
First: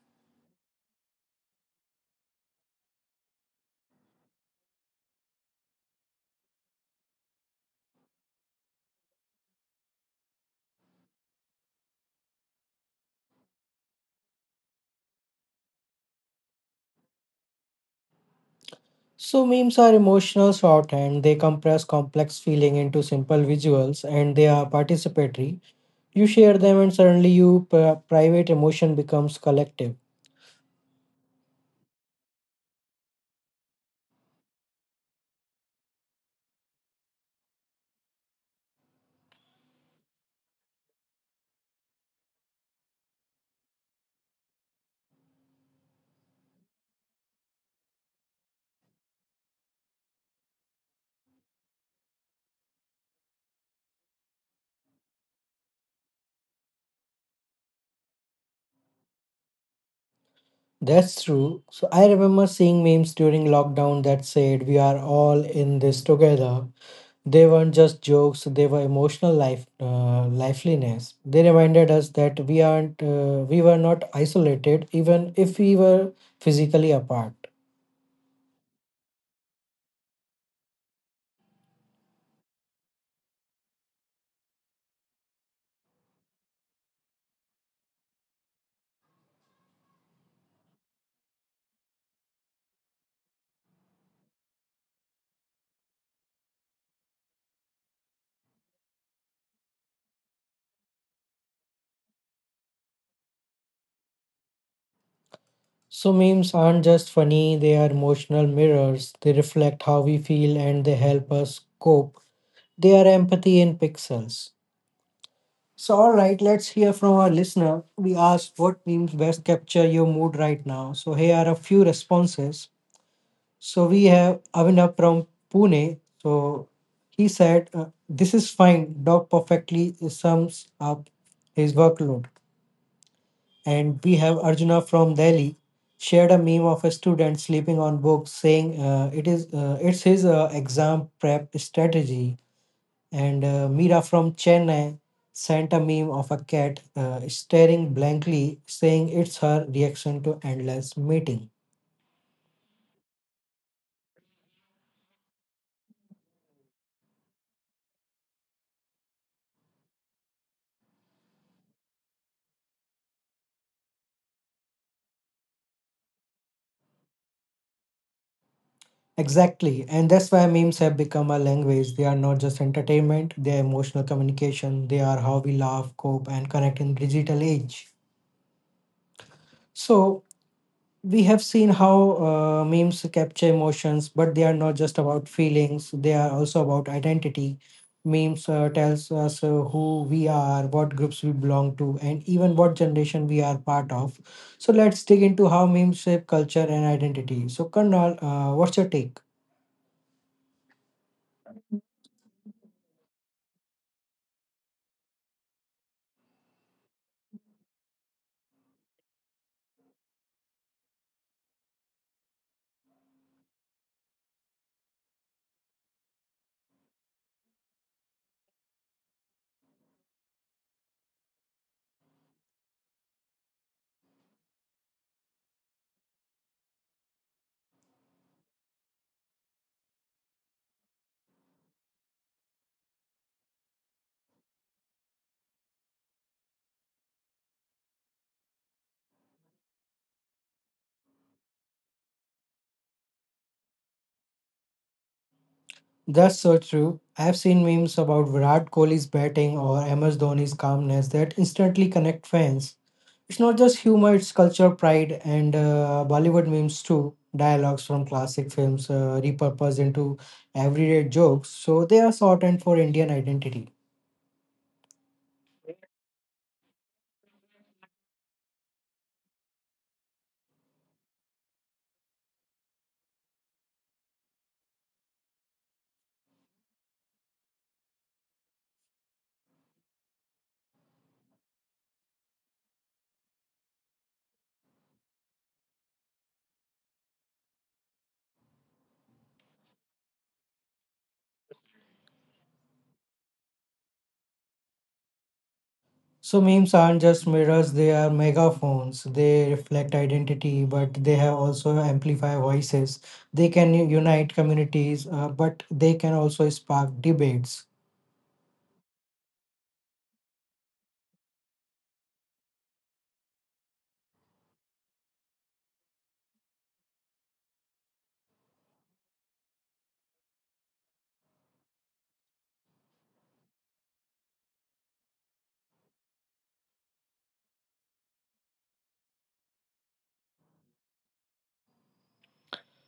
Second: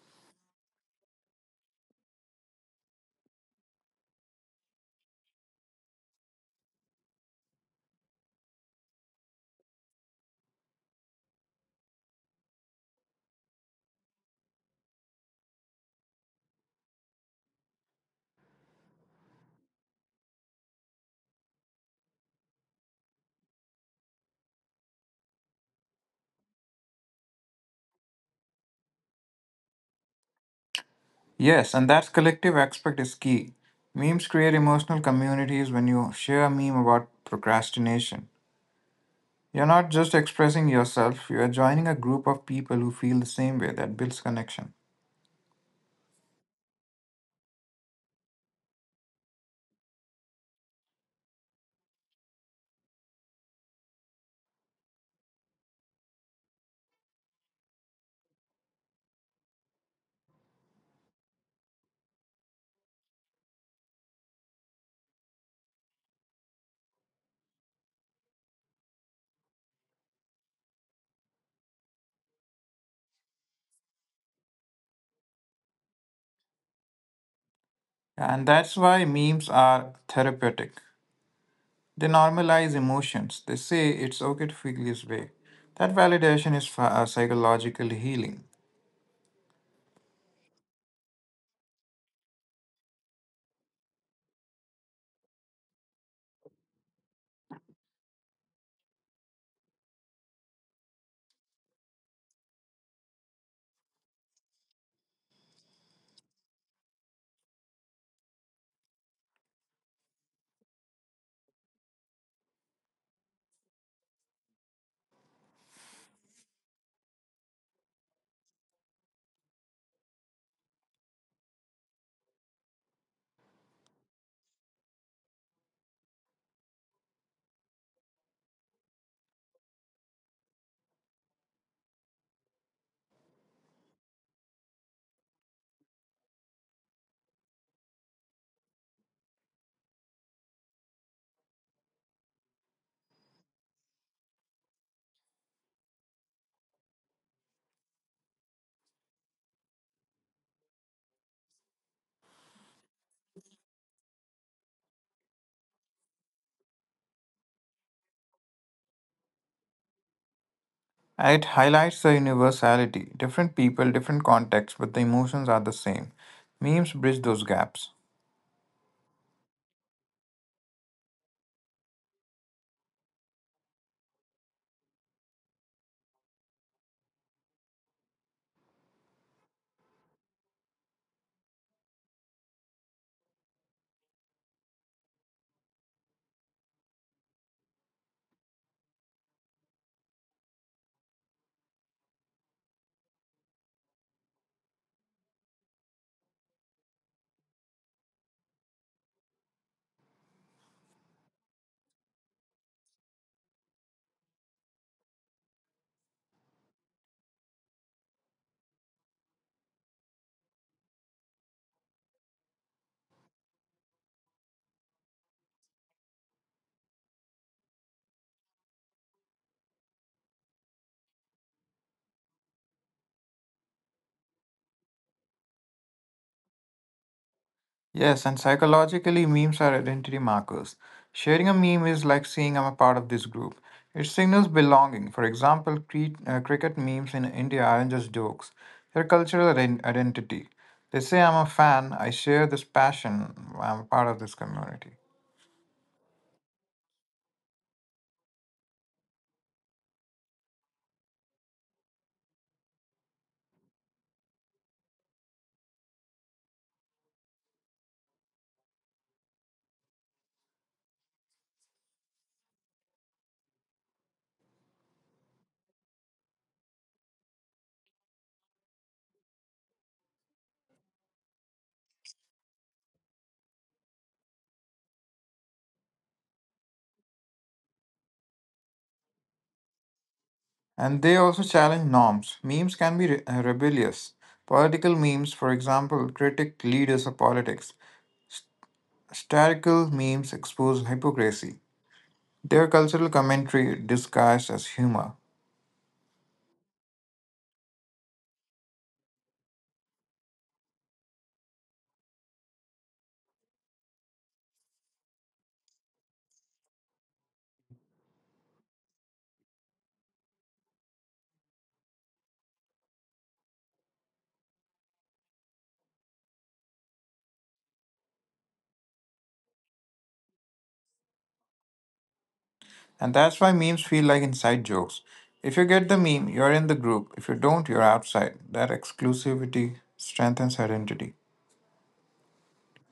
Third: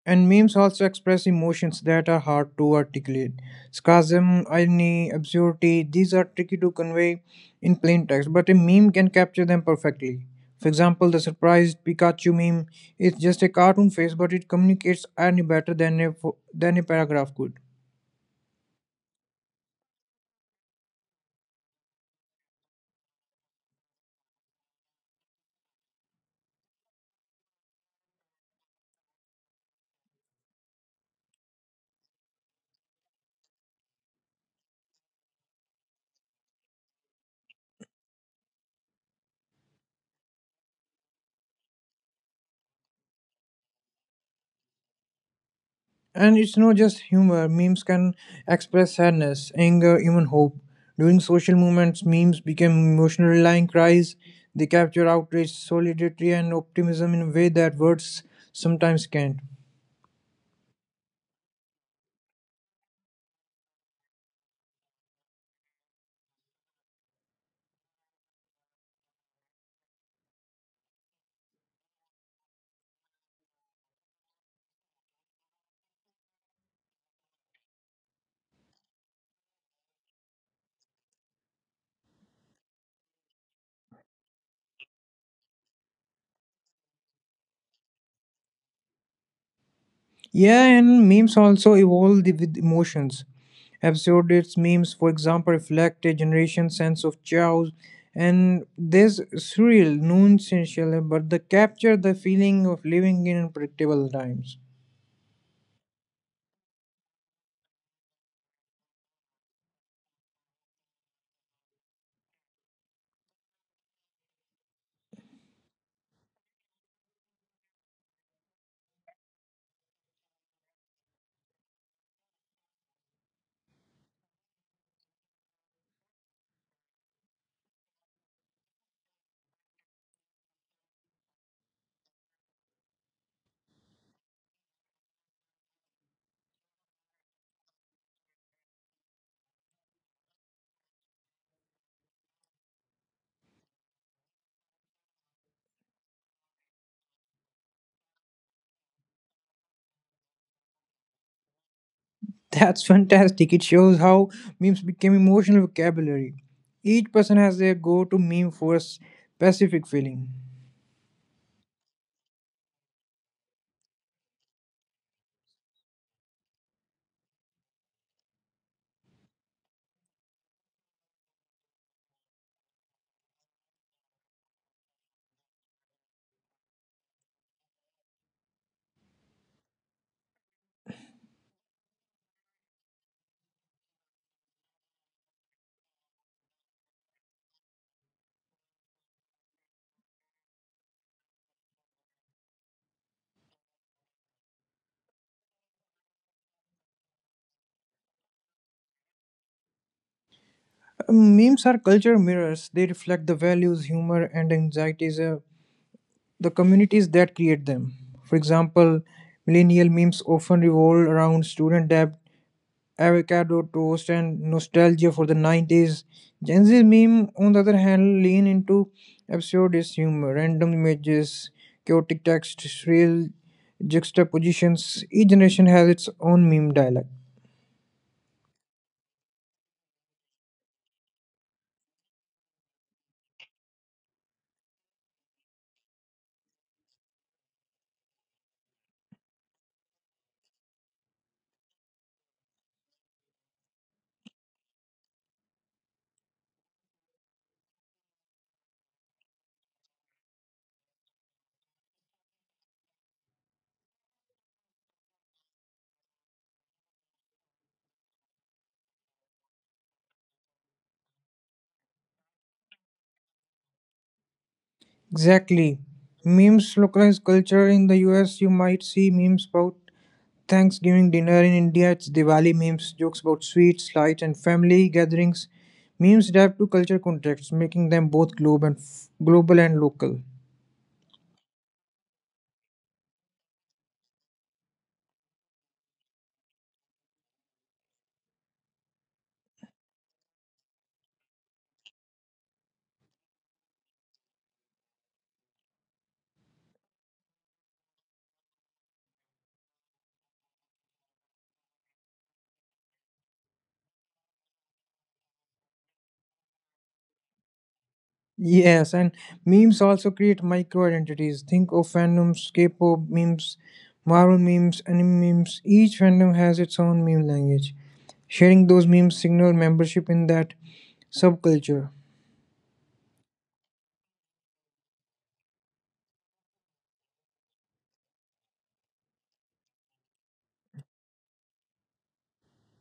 Speaker 2: And memes also express emotions that are hard to articulate. Sarcasm, irony, absurdity, these are tricky to convey in plain text, but a meme can capture them perfectly. For example, the surprised Pikachu meme is just a cartoon face, but it communicates irony better than a, than a paragraph could.
Speaker 1: So, memes are emotional shorthand. They compress complex feeling into simple visuals, and they are participatory. You share them, and suddenly your private emotion becomes collective.
Speaker 3: Yes, and that collective aspect is key. Memes create emotional communities. When you share a meme about procrastination, you're not just expressing yourself, you are joining a group of people who feel the same way. That builds connection.
Speaker 2: And it's not just humor, memes can express sadness, anger, even hope. During social movements, memes became emotional rallying cries. They capture outrage, solidarity, and optimism in a way that words sometimes can't.
Speaker 1: That's true. So I remember seeing memes during lockdown that said, we are all in this together. They weren't just jokes, they were emotional liveliness. They reminded us that we were not isolated, even if we were physically apart.
Speaker 3: And that's why memes are therapeutic. They normalize emotions, they say it's okay to feel this way. That validation is psychologically healing.
Speaker 2: Yeah, and memes also evolve with emotions. Absurdist memes, for example, reflect a generation's sense of chaos, and there's surreal, nonsensical, but they capture the feeling of living in unpredictable times.
Speaker 1: So memes aren't just funny, they are emotional mirrors. They reflect how we feel and they help us cope. They are empathy in pixels. So, all right, let's hear from our listener. We asked what memes best capture your mood right now. So, here are a few responses. So, we have Avinav from Pune. So, he said, this is fine. Dog perfectly sums up his workload. And we have Arjuna from Delhi shared a meme of a student sleeping on books saying it's his exam prep strategy and Mira from Chennai sent a meme of a cat staring blankly, saying it's her reaction to endless meeting.
Speaker 2: That's fantastic. It shows how memes became emotional vocabulary. Each person has their go to meme for a specific feeling.
Speaker 3: It highlights the universality. Different people, different contexts, but the emotions are the same. Memes bridge those gaps.
Speaker 1: Exactly, and that's why memes have become a language. They are not just entertainment, they are emotional communication, they are how we laugh, cope, and connect in digital age. So, we have seen how memes capture emotions, but they are not just about feelings, they are also about identity. Memes tells us who we are, what groups we belong to, and even what generation we are part of. So let's dig into how memes shape culture and identity. So Karnal, what's your take?
Speaker 2: Memes are culture mirrors, they reflect the values, humor, and anxieties of the communities that create them. For example, millennial memes often revolve around student debt, avocado toast and nostalgia for the 90s. Gen Z meme, on the other hand, lean into absurdist humor, random images, chaotic text, real juxtapositions. Each generation has its own meme dialect.
Speaker 3: Yes, and psychologically, memes are identity markers. Sharing a meme is like saying I'm a part of this group. It signals belonging. For example, cricket memes in India aren't just jokes, they're cultural identity. They say I'm a fan, I share this passion, I'm a part of this community.
Speaker 1: That's so true. I've seen memes about Virat Kohli's batting or MS Dhoni's calmness that instantly connect fans. It's not just humor, it's culture, pride, and Bollywood memes too. Dialogues from classic films repurposed into everyday jokes, so they are shortened for Indian identity.
Speaker 2: Exactly. Memes localize culture in the US. You might see memes about Thanksgiving dinner in India. It's Diwali memes, jokes about sweets, lights, and family gatherings. Memes adapt to culture contexts, making them both globe and global and local.
Speaker 3: And they also challenge norms. Memes can be rebellious. Political memes, for example, critic leaders of politics. Satirical memes expose hypocrisy. Their cultural commentary disguised as humor.
Speaker 1: So memes aren't just mirrors, they are megaphones. They reflect identity, but they have also amplify voices. They can unite communities, but they can also spark debates.
Speaker 2: Yes, and memes also create micro identities. Think of fandoms, K-pop memes, Marvel memes, anime memes. Each fandom has its own meme language. Sharing those memes signal membership in that subculture.
Speaker 3: And that's why memes feel like inside jokes. If you get the meme, you're in the group. If you don't, you're outside. That exclusivity strengthens identity.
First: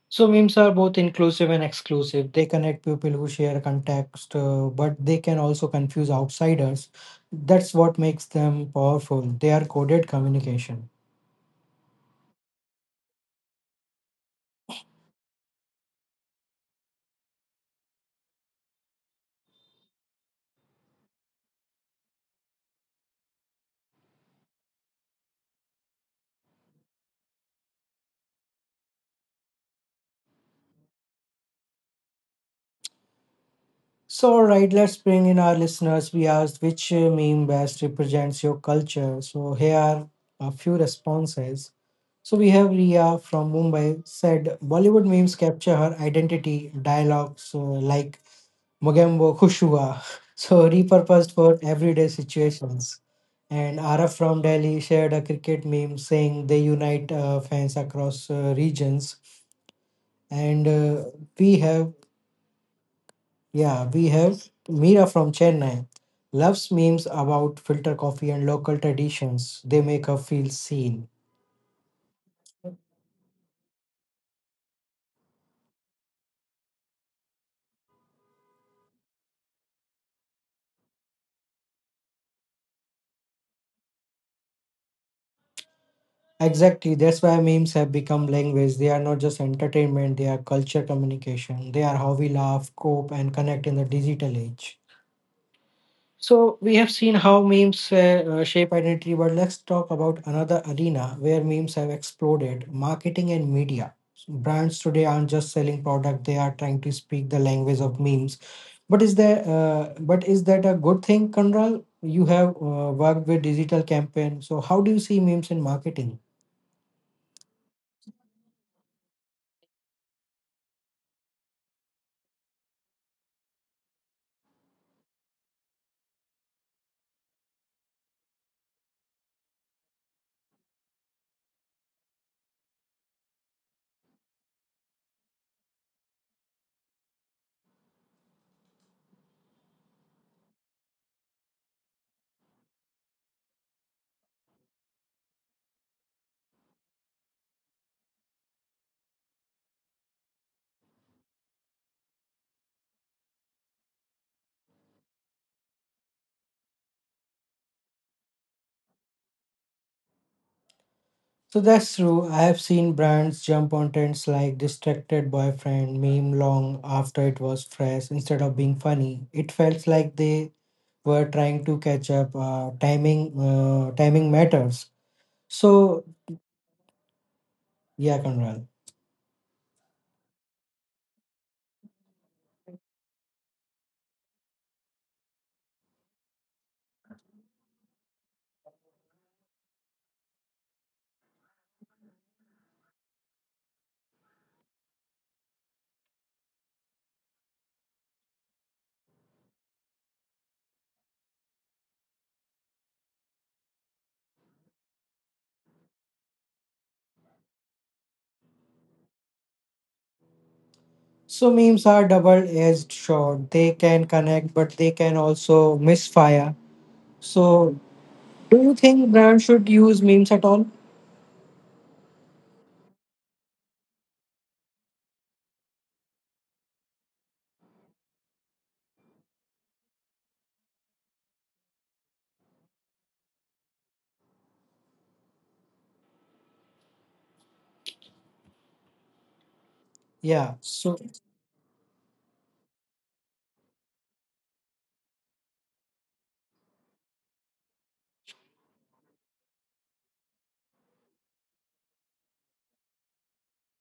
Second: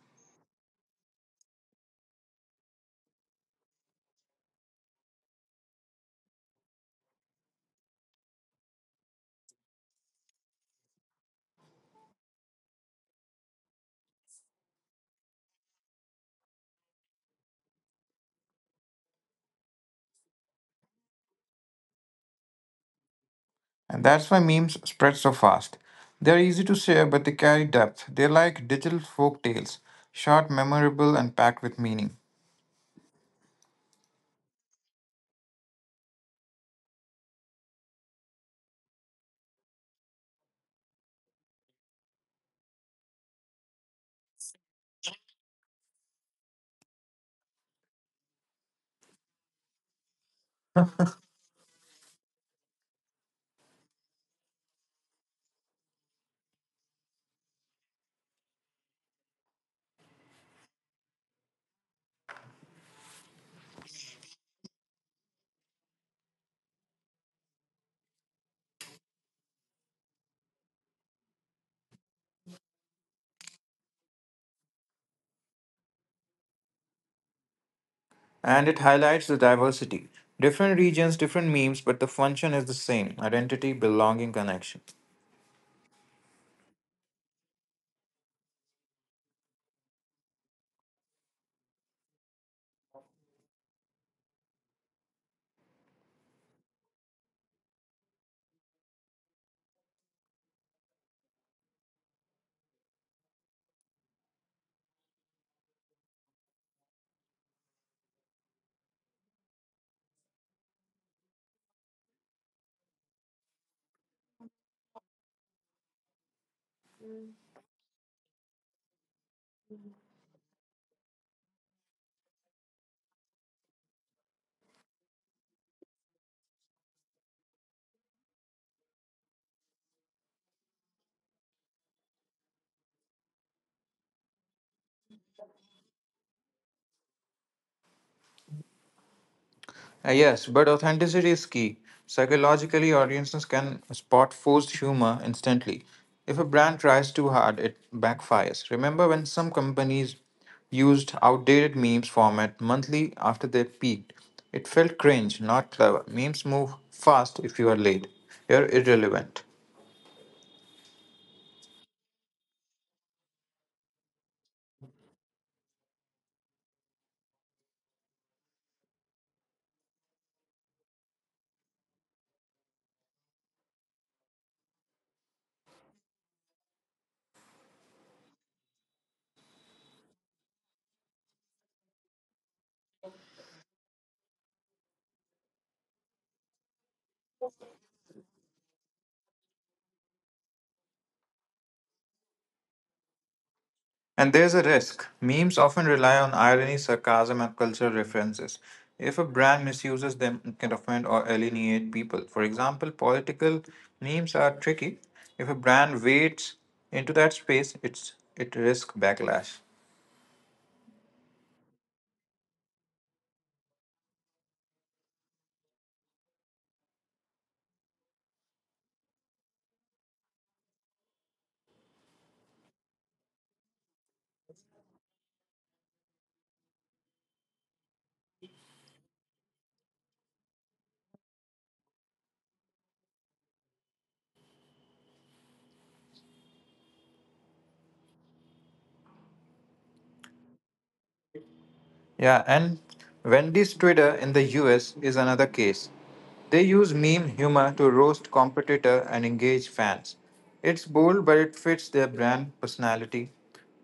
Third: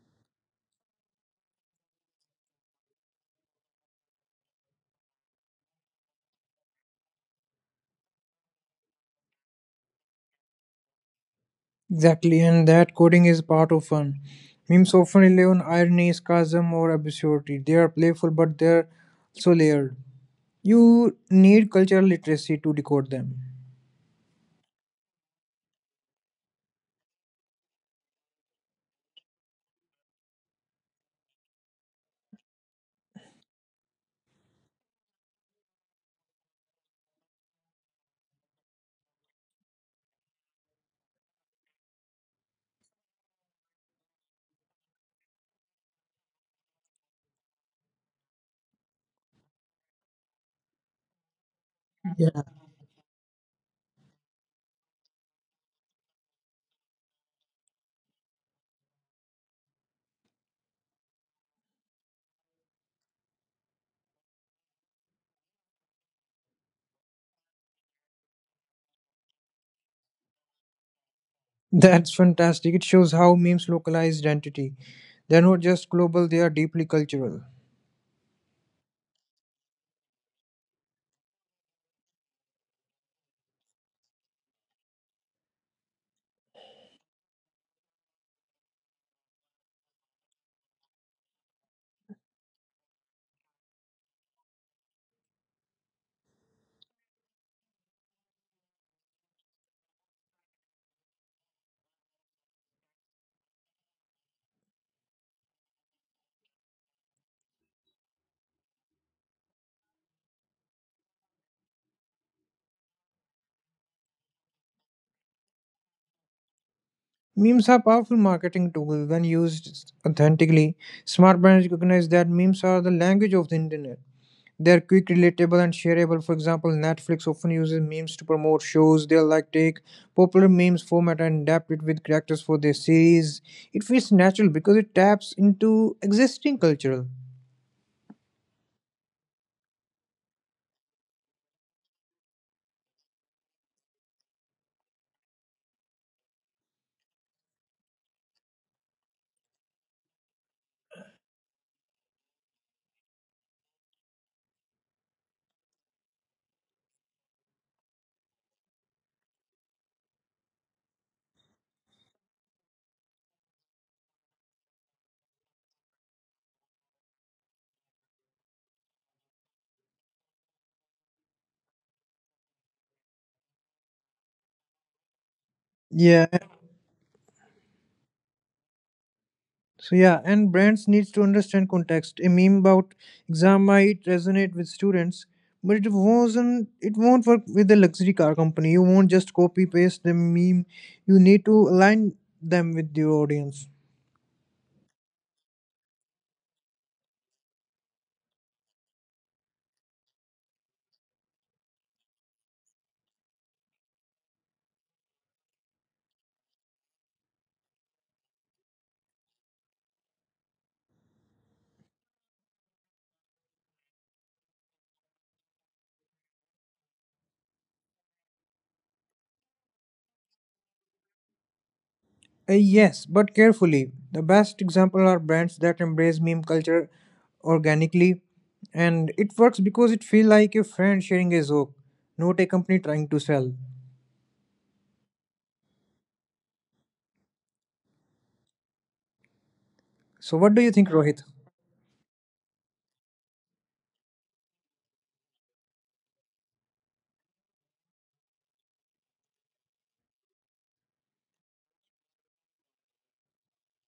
Speaker 1: So memes are both inclusive and exclusive. They connect people who share context, but they can also confuse outsiders. That's what makes them powerful. They are coded communication.
Speaker 2: Exactly, and that coding is part of fun. Memes often rely on irony, sarcasm, or absurdity. They are playful, but they're so layered. You need cultural literacy to decode them.
Speaker 3: And that's why memes spread so fast. They're easy to share, but they carry depth. They're like digital folk tales, short, memorable, and packed with meaning.
Speaker 1: So, all right, let's bring in our listeners. We asked which meme best represents your culture. So, here are a few responses. So, we have Ria from Mumbai said Bollywood memes capture her identity, dialogues so like Mugembo Kushua, so repurposed for everyday
Speaker 2: Yeah.
Speaker 1: situations. And Araf from Delhi shared a cricket meme saying they unite fans across regions. And we have, yeah, we have Mira from Chennai loves memes about filter coffee and local traditions. They make her feel seen.
Speaker 2: That's fantastic. It shows how memes localize identity. They're not just global, they are deeply cultural.
Speaker 3: And it highlights the diversity. Different regions, different memes, but the function is the same identity, belonging, connection.
Speaker 1: Exactly, that's why memes have become language. They are not just entertainment, they are culture communication. They are how we laugh, cope, and connect in the digital age. So we have seen how memes shape identity, but let's talk about another arena where memes have exploded: marketing and media. Brands today aren't just selling product; they are trying to speak the language of memes. But is there? But is that a good thing, Kanral? You have worked with digital campaign, so how do you see memes in marketing?
Speaker 2: Memes are powerful marketing tools when used authentically. Smart brands recognize that memes are the language of the internet. They're quick, relatable, and shareable. For example, Netflix often uses memes to promote shows. They like take popular memes format and adapt it with characters for their series. It feels natural because it taps into existing cultural.
Speaker 3: Yes, but authenticity is key. Psychologically, audiences can spot forced humor instantly. If a brand tries too hard, it backfires. Remember when some companies used outdated memes format monthly after they peaked? It felt cringe, not clever. Memes move fast. If you are late, you're irrelevant.
Speaker 1: So that's true. I have seen brands jump on trends like distracted boyfriend meme long after it was fresh. Instead of being funny, it felt like they were trying to catch up. Timing matters. So
Speaker 2: Yeah,
Speaker 1: yeah, Conrad.
Speaker 2: and brands needs to understand context. A meme about exam might resonate with students, but it wasn't. It won't work with a luxury car company. You won't just copy paste the meme. You need to align them with your audience.
Speaker 3: And there's a risk. Memes often rely on irony, sarcasm, and cultural references. If a brand misuses them, it can offend or alienate people. For example, political memes are tricky. If a brand wades into that space, it risks backlash.
Speaker 1: So memes are double-edged sword. They can connect, but they can also misfire. So do you think brands should use memes at all?
Speaker 2: Yes, but carefully. The best example are brands that embrace meme culture organically, and it works because it feels like a friend sharing a joke, not a company trying to sell. So what
Speaker 1: Yeah.
Speaker 2: do you think,
Speaker 1: So
Speaker 2: Rohit?
Speaker 3: Yeah, and Wendy's Twitter in the US is another case. They use meme humor to roast competitor and engage fans. It's bold, but it fits their brand personality.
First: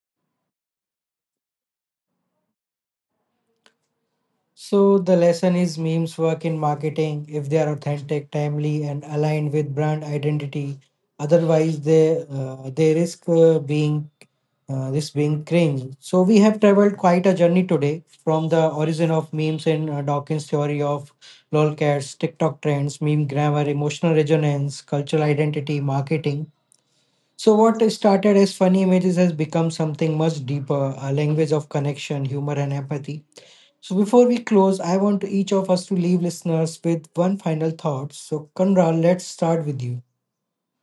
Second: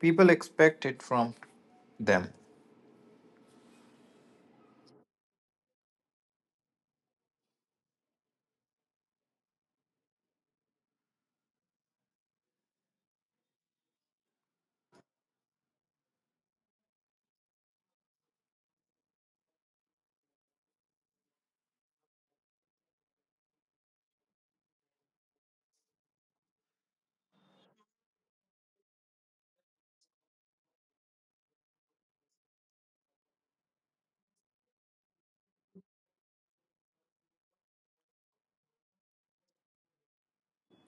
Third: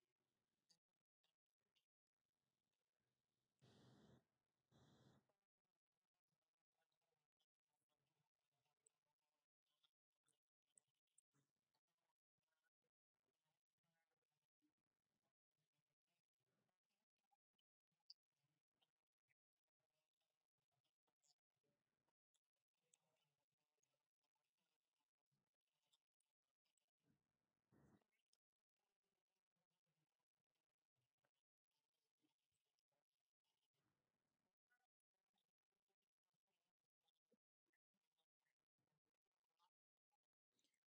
Speaker 3: People expect it from them.
Speaker 1: so the lesson is memes work in marketing if they are authentic, timely, and aligned with brand identity. Otherwise, they risk being cringe. So we have traveled quite a journey today from the origin of memes in Dawkins' theory of lolcats, TikTok trends, meme grammar, emotional resonance, cultural identity, marketing. So what started as funny images has become something much deeper, a language of connection, humor, and empathy. So before we close, I want to each of us to leave listeners with one final thought. So Kanra, let's start with you.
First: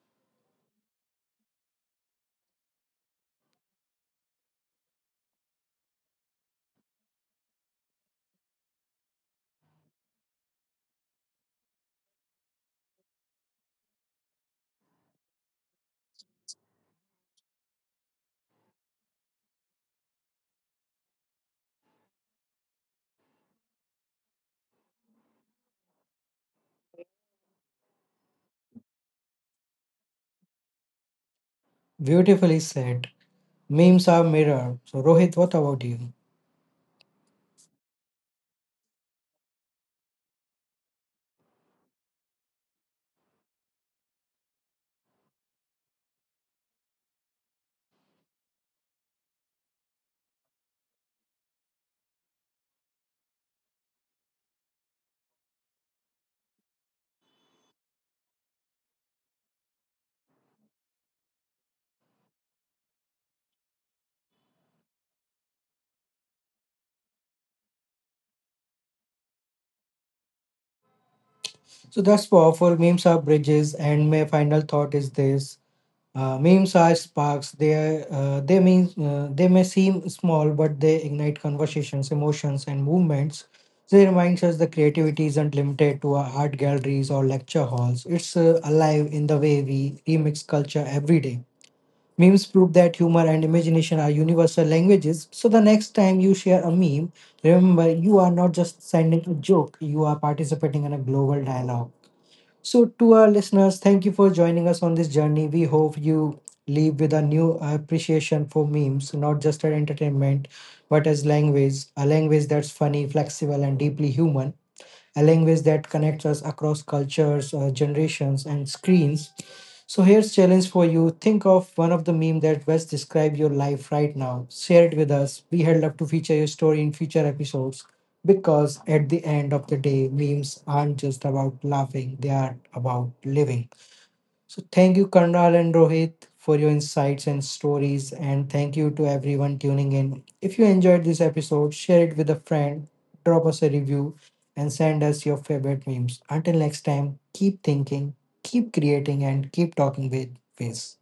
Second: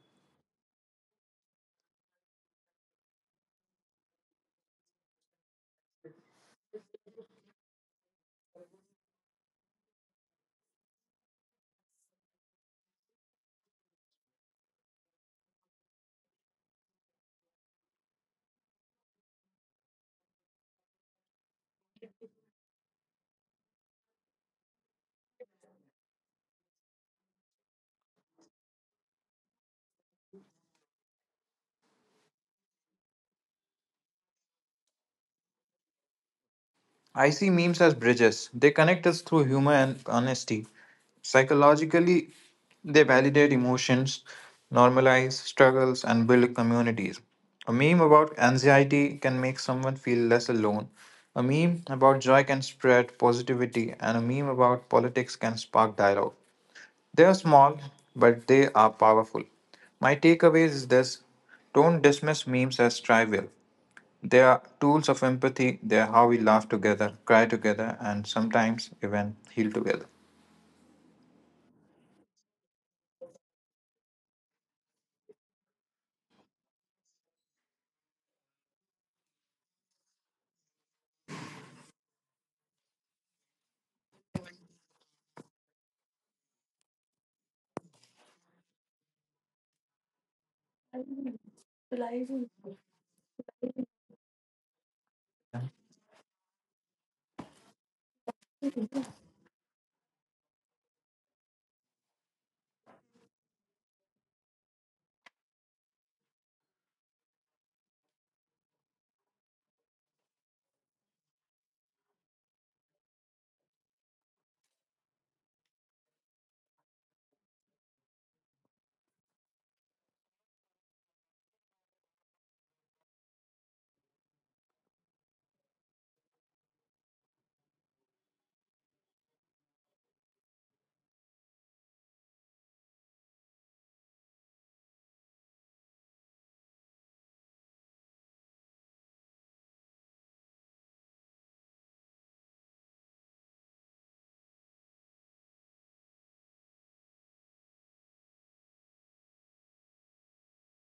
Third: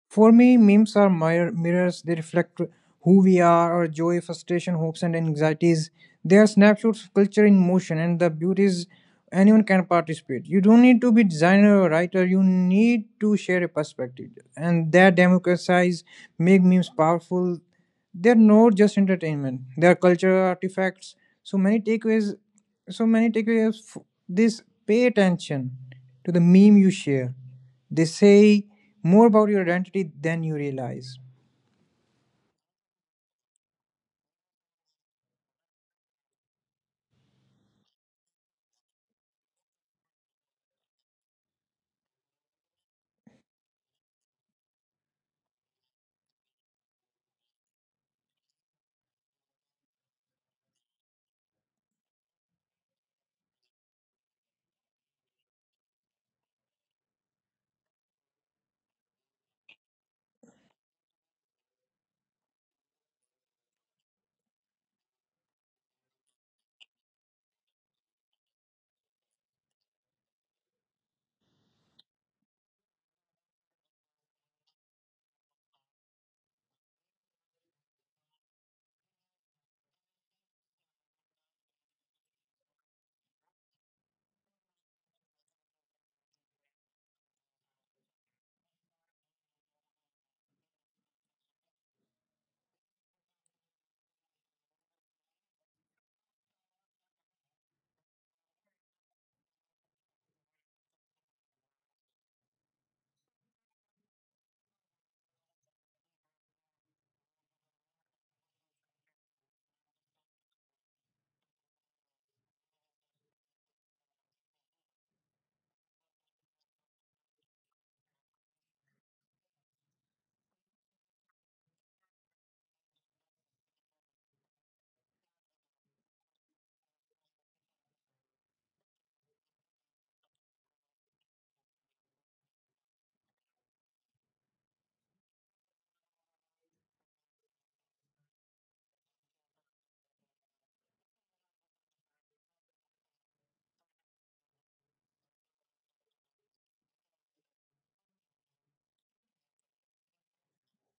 Speaker 2: For me, memes are mirrors. They reflect who we are, our joy, frustration, hopes, and anxieties. They are snapshots of culture in motion, and the beauty is anyone can participate. You don't need to be designer or writer, you need to share a perspective, and that democratize make memes powerful. They're not just entertainment, they're cultural artifacts. So many takeaways so many takeaways f- this pay attention to the meme you share, they say more about your identity than you realize.
Speaker 1: Beautifully said. Memes are mirror. So Rohit, what about you?
Speaker 3: I see memes as bridges. They connect us through humor and honesty. Psychologically, they validate emotions, normalize struggles, and build communities. A meme about anxiety can make someone feel less alone. A meme about joy can spread positivity, and a meme about politics can spark dialogue. They are small, but they are powerful. My takeaway is this: don't dismiss memes as trivial. They are tools of empathy. They are how we laugh together, cry together, and sometimes even heal together.
Speaker 1: So that's powerful. Memes are bridges, and my final thought is this: memes are sparks. They may seem small, but they ignite conversations, emotions, and movements. They remind us that creativity isn't limited to our art galleries or lecture halls. It's alive in the way we remix culture every day. Memes prove that humor and imagination are universal languages. So the next time you share a meme, remember you are not just sending a joke, you are participating in a global dialogue. So, to our listeners, thank you for joining us on this journey. We hope you leave with a new appreciation for memes, not just as entertainment, but as language, a language that's funny, flexible, and deeply human, a language that connects us across cultures, generations, and screens. So here's challenge for you. Think of one of the meme that best describe your life right now. Share it with us. We had love to feature your story in future episodes because at the end of the day, memes aren't just about laughing; they are about living. So thank you, Karnal and Rohit, for your insights and stories. And thank you to everyone tuning in. If you enjoyed this episode, share it with a friend, drop us a review, and send us your favorite memes. Until next time, keep thinking, keep creating, and keep talking with Face.